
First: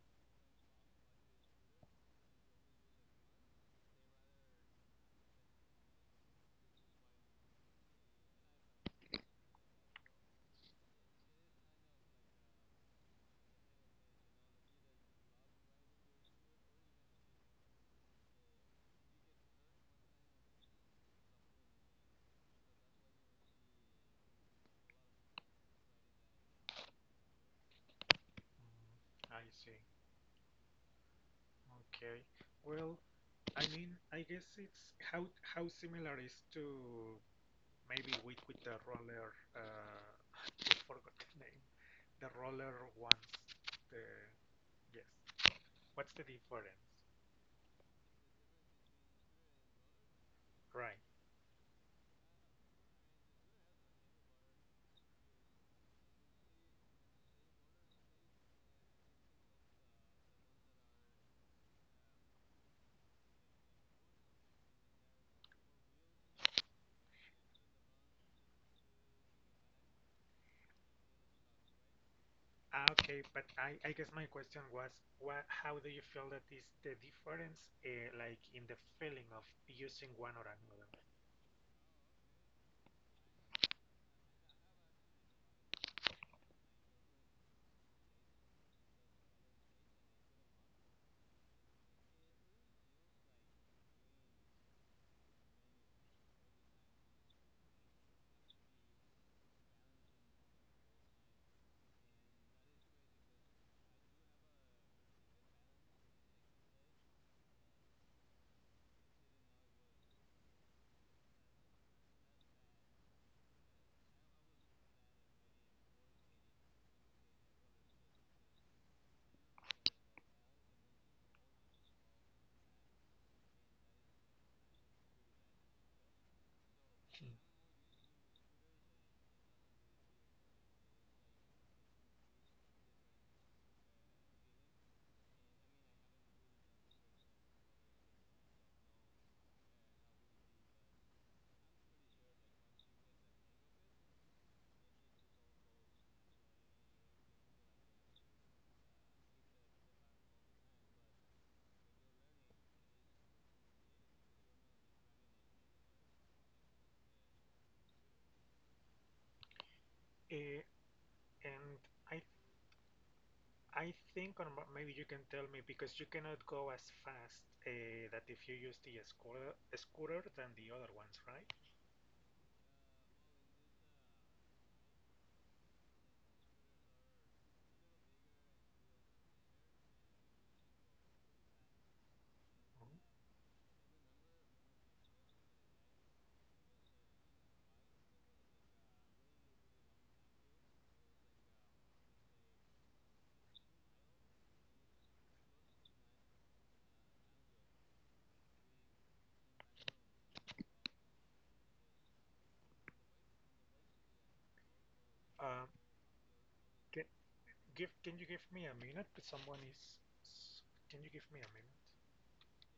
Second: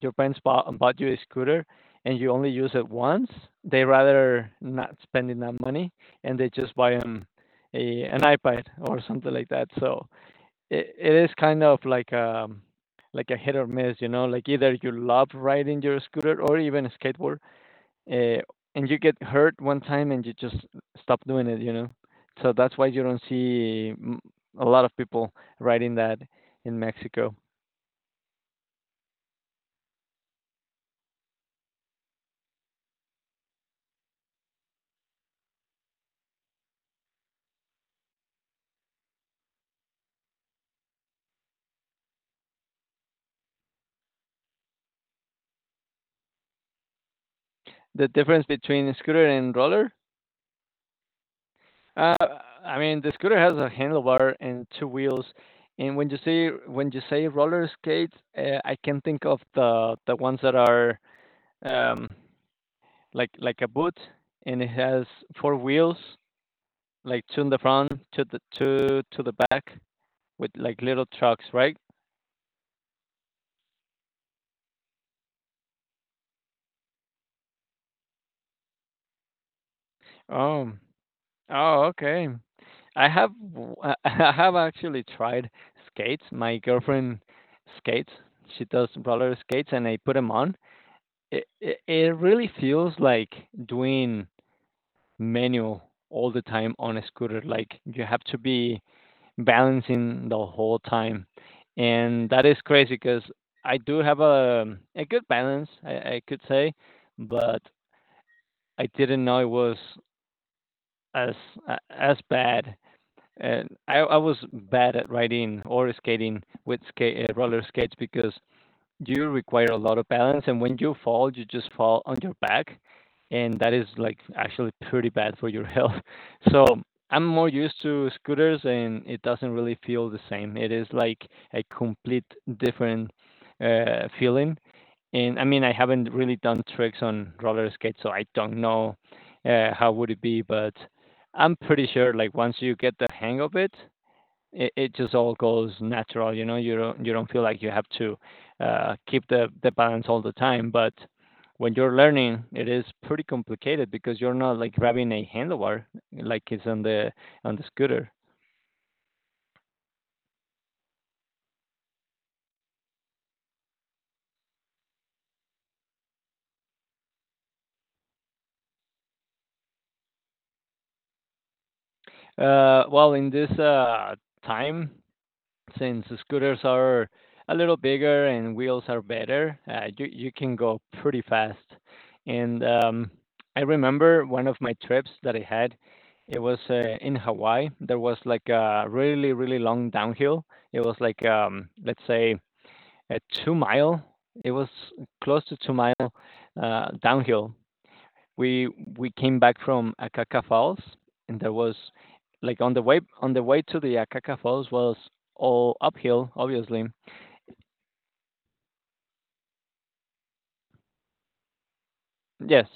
Speaker 1: your parents bought you a scooter and you only use it once, they rather not spending that money and they just buy a an iPad or something like that. So it is kind of like a hit or miss, you know, like either you love riding your scooter or even a skateboard uh, and you get hurt one time and you just stop doing it, you know? So that's why you don't see a lot of people riding that in Mexico.
Speaker 2: Mm, I see. Okay. Well, I mean, I guess it's how similar is to maybe we with the roller. I forgot the name. The roller ones. The yes. What's the difference?
Speaker 1: The difference between scooter and roller?
Speaker 2: Right.
Speaker 1: Uh, I mean, the scooter has a handlebar and two wheels. And when you say roller skates, I can think of the ones that are um, like a boot, and it has four wheels, like two in the front, two the two to the back, with like little trucks, right?
Speaker 2: Ah, okay. But I guess my question was, what? How do you feel that is the difference, like in the feeling of using one or
Speaker 1: Oh,
Speaker 2: another?
Speaker 1: oh, okay. I have I have actually tried skates. My girlfriend skates. She does roller skates, and I put them on. It really feels like doing manual all the time on a scooter. Like you have to be balancing the whole time, and that is crazy because I do have a good balance, I could say, but I didn't know it was as as bad. And I was bad at riding or skating with roller skates because you require a lot of balance, and when you fall, you just fall on your back, and that is like actually pretty bad for your health. So I'm
Speaker 2: Mm.
Speaker 1: more used to scooters, and it doesn't really feel the same. It is like a complete different feeling, and I mean, I haven't really done tricks on roller skates, so I don't know how would it be, but I'm pretty sure like once you get the hang of it, it just all goes natural. You know, you don't feel like you have to keep the balance all the time. But when you're learning, it is pretty complicated because you're not like grabbing a handlebar like it's on the scooter.
Speaker 2: Uh, and I I think, or m- maybe you can tell me, because you cannot go as fast that if you use the scooter than the other ones, right?
Speaker 1: Well, in this time since the scooters are a little bigger and wheels are better, you you can go pretty fast. And
Speaker 2: Mhm.
Speaker 1: I remember one of my trips that I had. It was in Hawaii. There was like a really really long downhill. It was like let's say a two mile. It was close to two mile downhill, we we came back from Akaka Falls, and there was like on the way to the Akaka Falls was
Speaker 2: Um,
Speaker 1: all uphill, obviously.
Speaker 2: can give can you give me a minute? Someone is. S- Can you give me a minute?
Speaker 1: Yes.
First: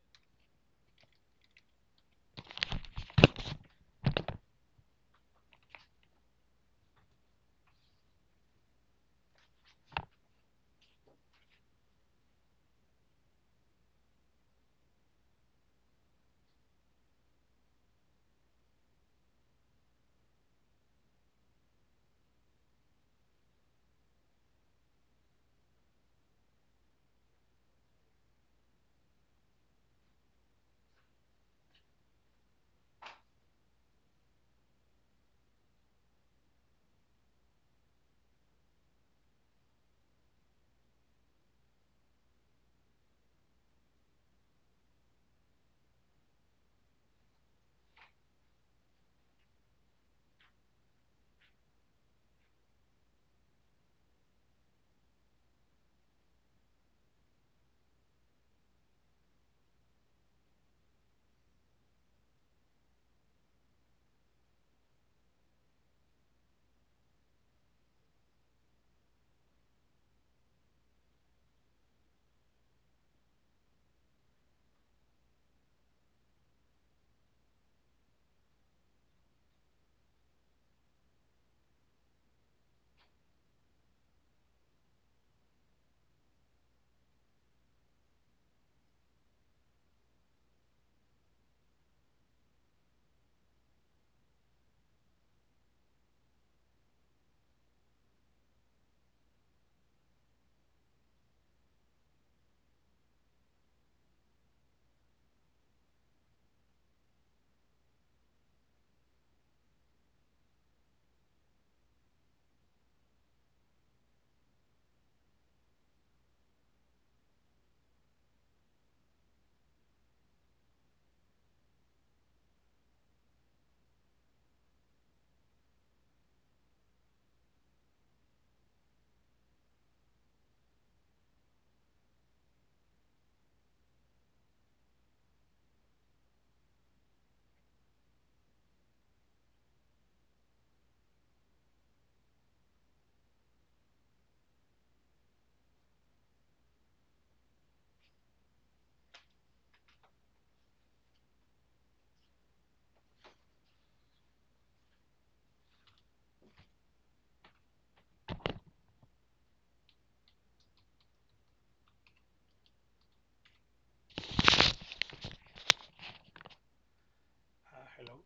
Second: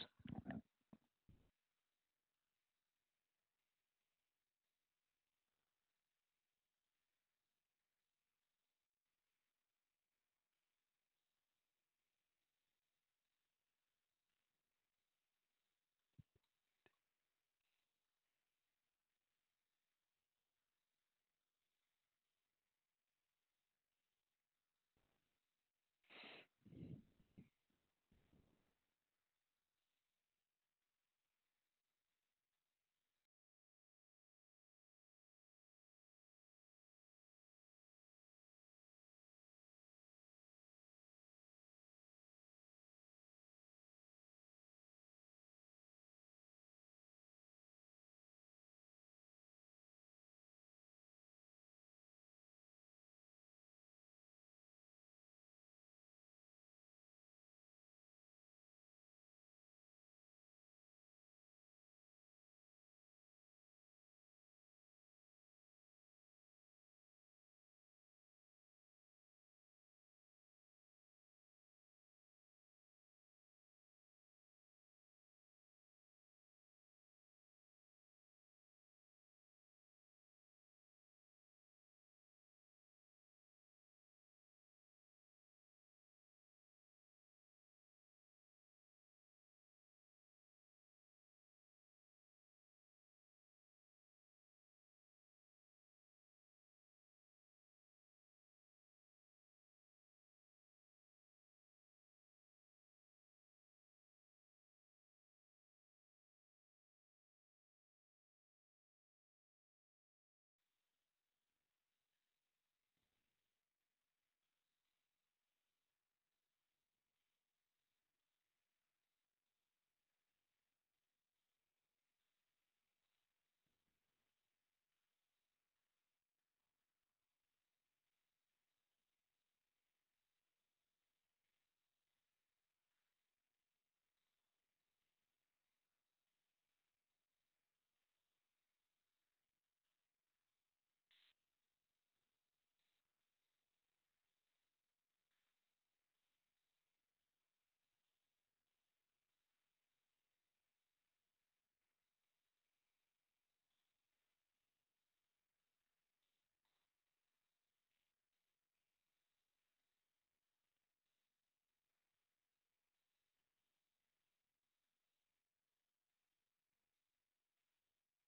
Speaker 2: Hello.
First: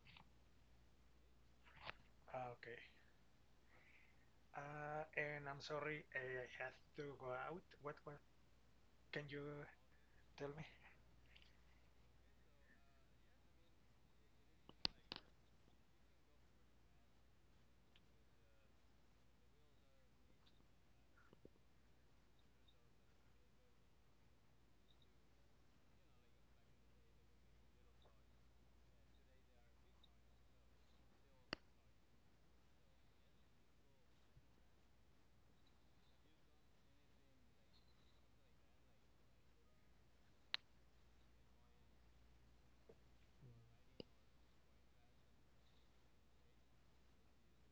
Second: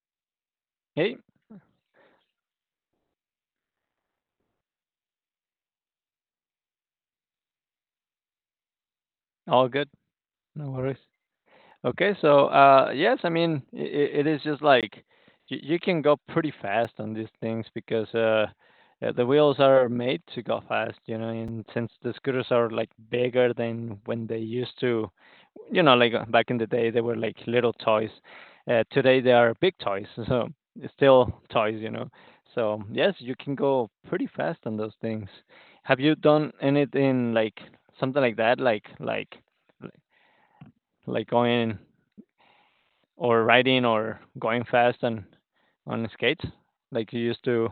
Speaker 1: Hey,
Speaker 2: Okay. And I'm sorry, I have to go out. What can you
Speaker 1: all good.
Speaker 2: tell me?
Speaker 1: No worries. Okay, so yes, I mean it is just like you can go pretty fast on these things because the wheels are made to go fast, you know. And since the scooters are like bigger than when they used to, you know, like back in the day they were like little toys. Today they are big toys, so it's still toys, you know. So yes, you can go pretty fast on those things. Have you done anything like something like that, like like going or riding or going fast on skates like you used to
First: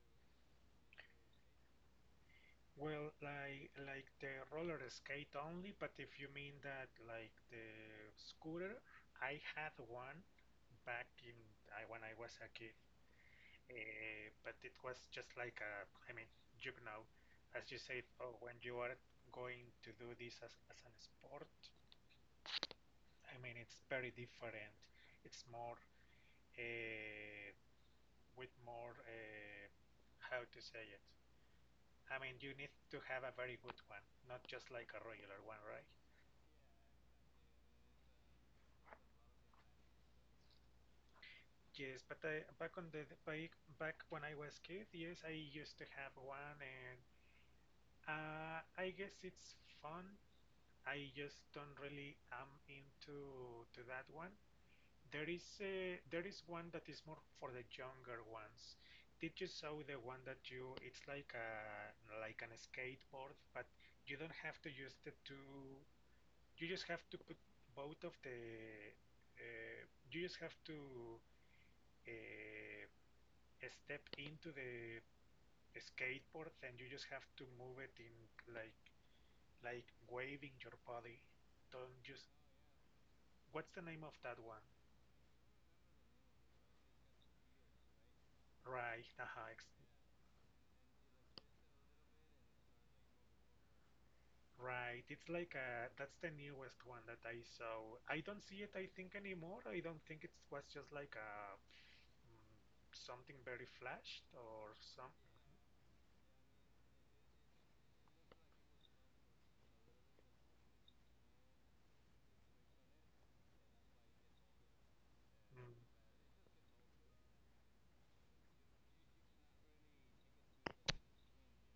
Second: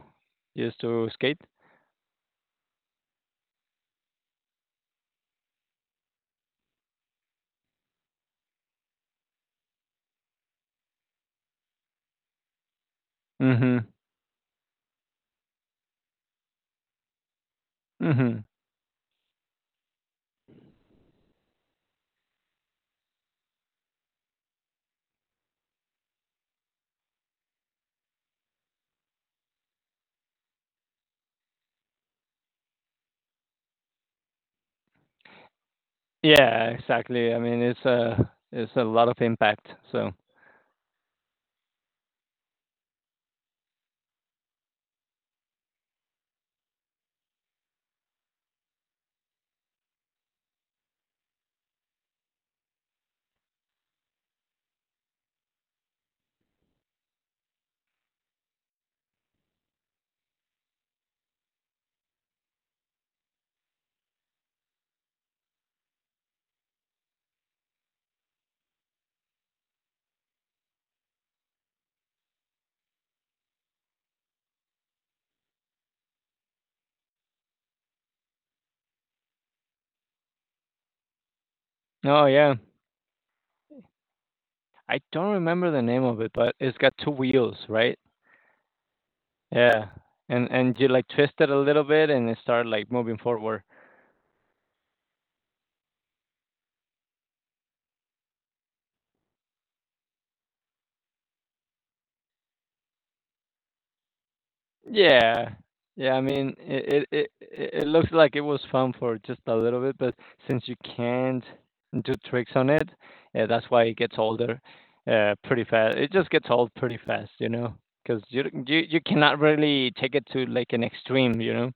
Speaker 1: used to skate?
Speaker 2: Well, like the roller skate only, but if you mean that like the scooter, I had one back in I, when I was a kid,
Speaker 1: Mhm.
Speaker 2: but it was just like a, I mean, you know, as you said, oh,
Speaker 1: Mhm.
Speaker 2: when you are going to do this as an sport, I mean, it's very different. It's more uh, with more how to say it. I mean, you need to have a very good one, not just like a regular one, right?
Speaker 1: Yeah, exactly. I mean, it's a lot of impact. So,
Speaker 2: Yes, but I, back on the back back when I was kid, yes, I used to have one, and I guess it's fun. I just don't really am into to that one. There is a, there is one that is more for the younger ones. Did you saw the one that you? It's like a like an skateboard, but you don't have to use the two. You just have to put both of the. Uh, you just have to. Uh, step into the skateboard and you just have to move it in like like waving your body. Don't
Speaker 1: oh
Speaker 2: just
Speaker 1: yeah,
Speaker 2: what's the name of that one?
Speaker 1: I don't remember the name of it, but it's got two wheels, right?
Speaker 2: Right,
Speaker 1: Yeah, and you like twist it a little bit and it start like moving forward.
Speaker 2: right. It's like a that's the newest one that I saw. I don't see it I think anymore. I don't think it was just like a mm, something very flashed or some
Speaker 1: Yeah. Yeah, I mean, it looks like it was fun for just a little bit, but since you can't do tricks on it, that's why it gets older, pretty
Speaker 2: mm,
Speaker 1: fast. It just gets old pretty fast, you know, because you you cannot really take it to, like, an extreme, you know?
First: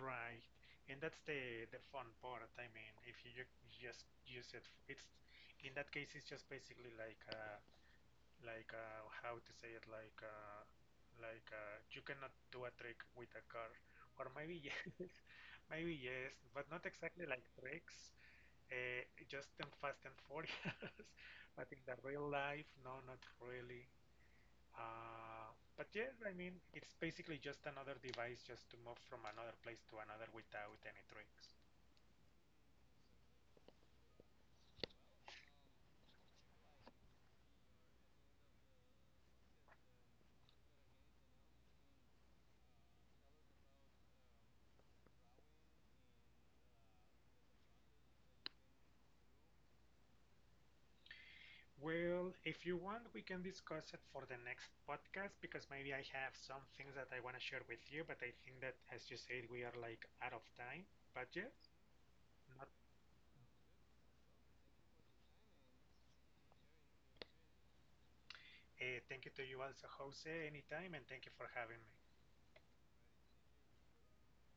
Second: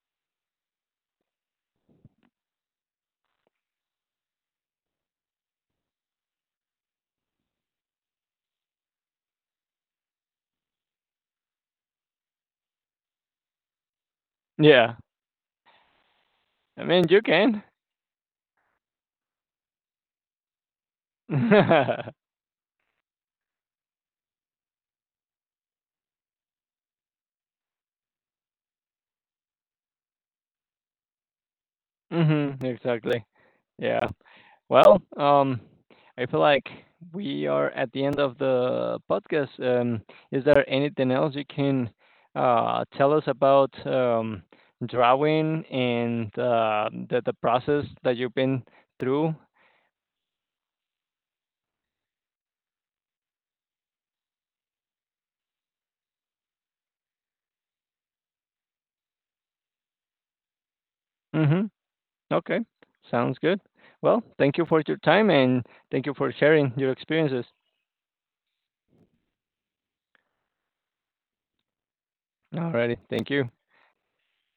Speaker 2: right. And that's the fun part. I mean, if you ju- just use it, f- it's in that case it's just basically like a like how to say it like you cannot do a trick with a car or maybe yes
Speaker 1: Yeah.
Speaker 2: maybe yes but
Speaker 1: I
Speaker 2: not
Speaker 1: mean, you
Speaker 2: exactly like
Speaker 1: can.
Speaker 2: tricks uh, just in Fast and Furious but in the real life no not really but yes I mean it's basically just another device just to move from another place to another without any tricks.
Speaker 1: Mhm, exactly. Yeah. Well, I feel like we are at the end of the podcast. Is there anything else you can tell us about drawing and the process that you've been through?
Speaker 2: Well, if you want, we can discuss it for the next podcast because maybe I have some things that I want to share with you, but I think that, as you said, we are like out of time. But yes,
Speaker 1: Mm-hmm. Okay,
Speaker 2: not,
Speaker 1: sounds good. Well, thank you for your time and thank you for sharing your experiences.
Speaker 2: thank you to you also, Jose, anytime, and thank you for having me.
Speaker 1: Alrighty, thank you.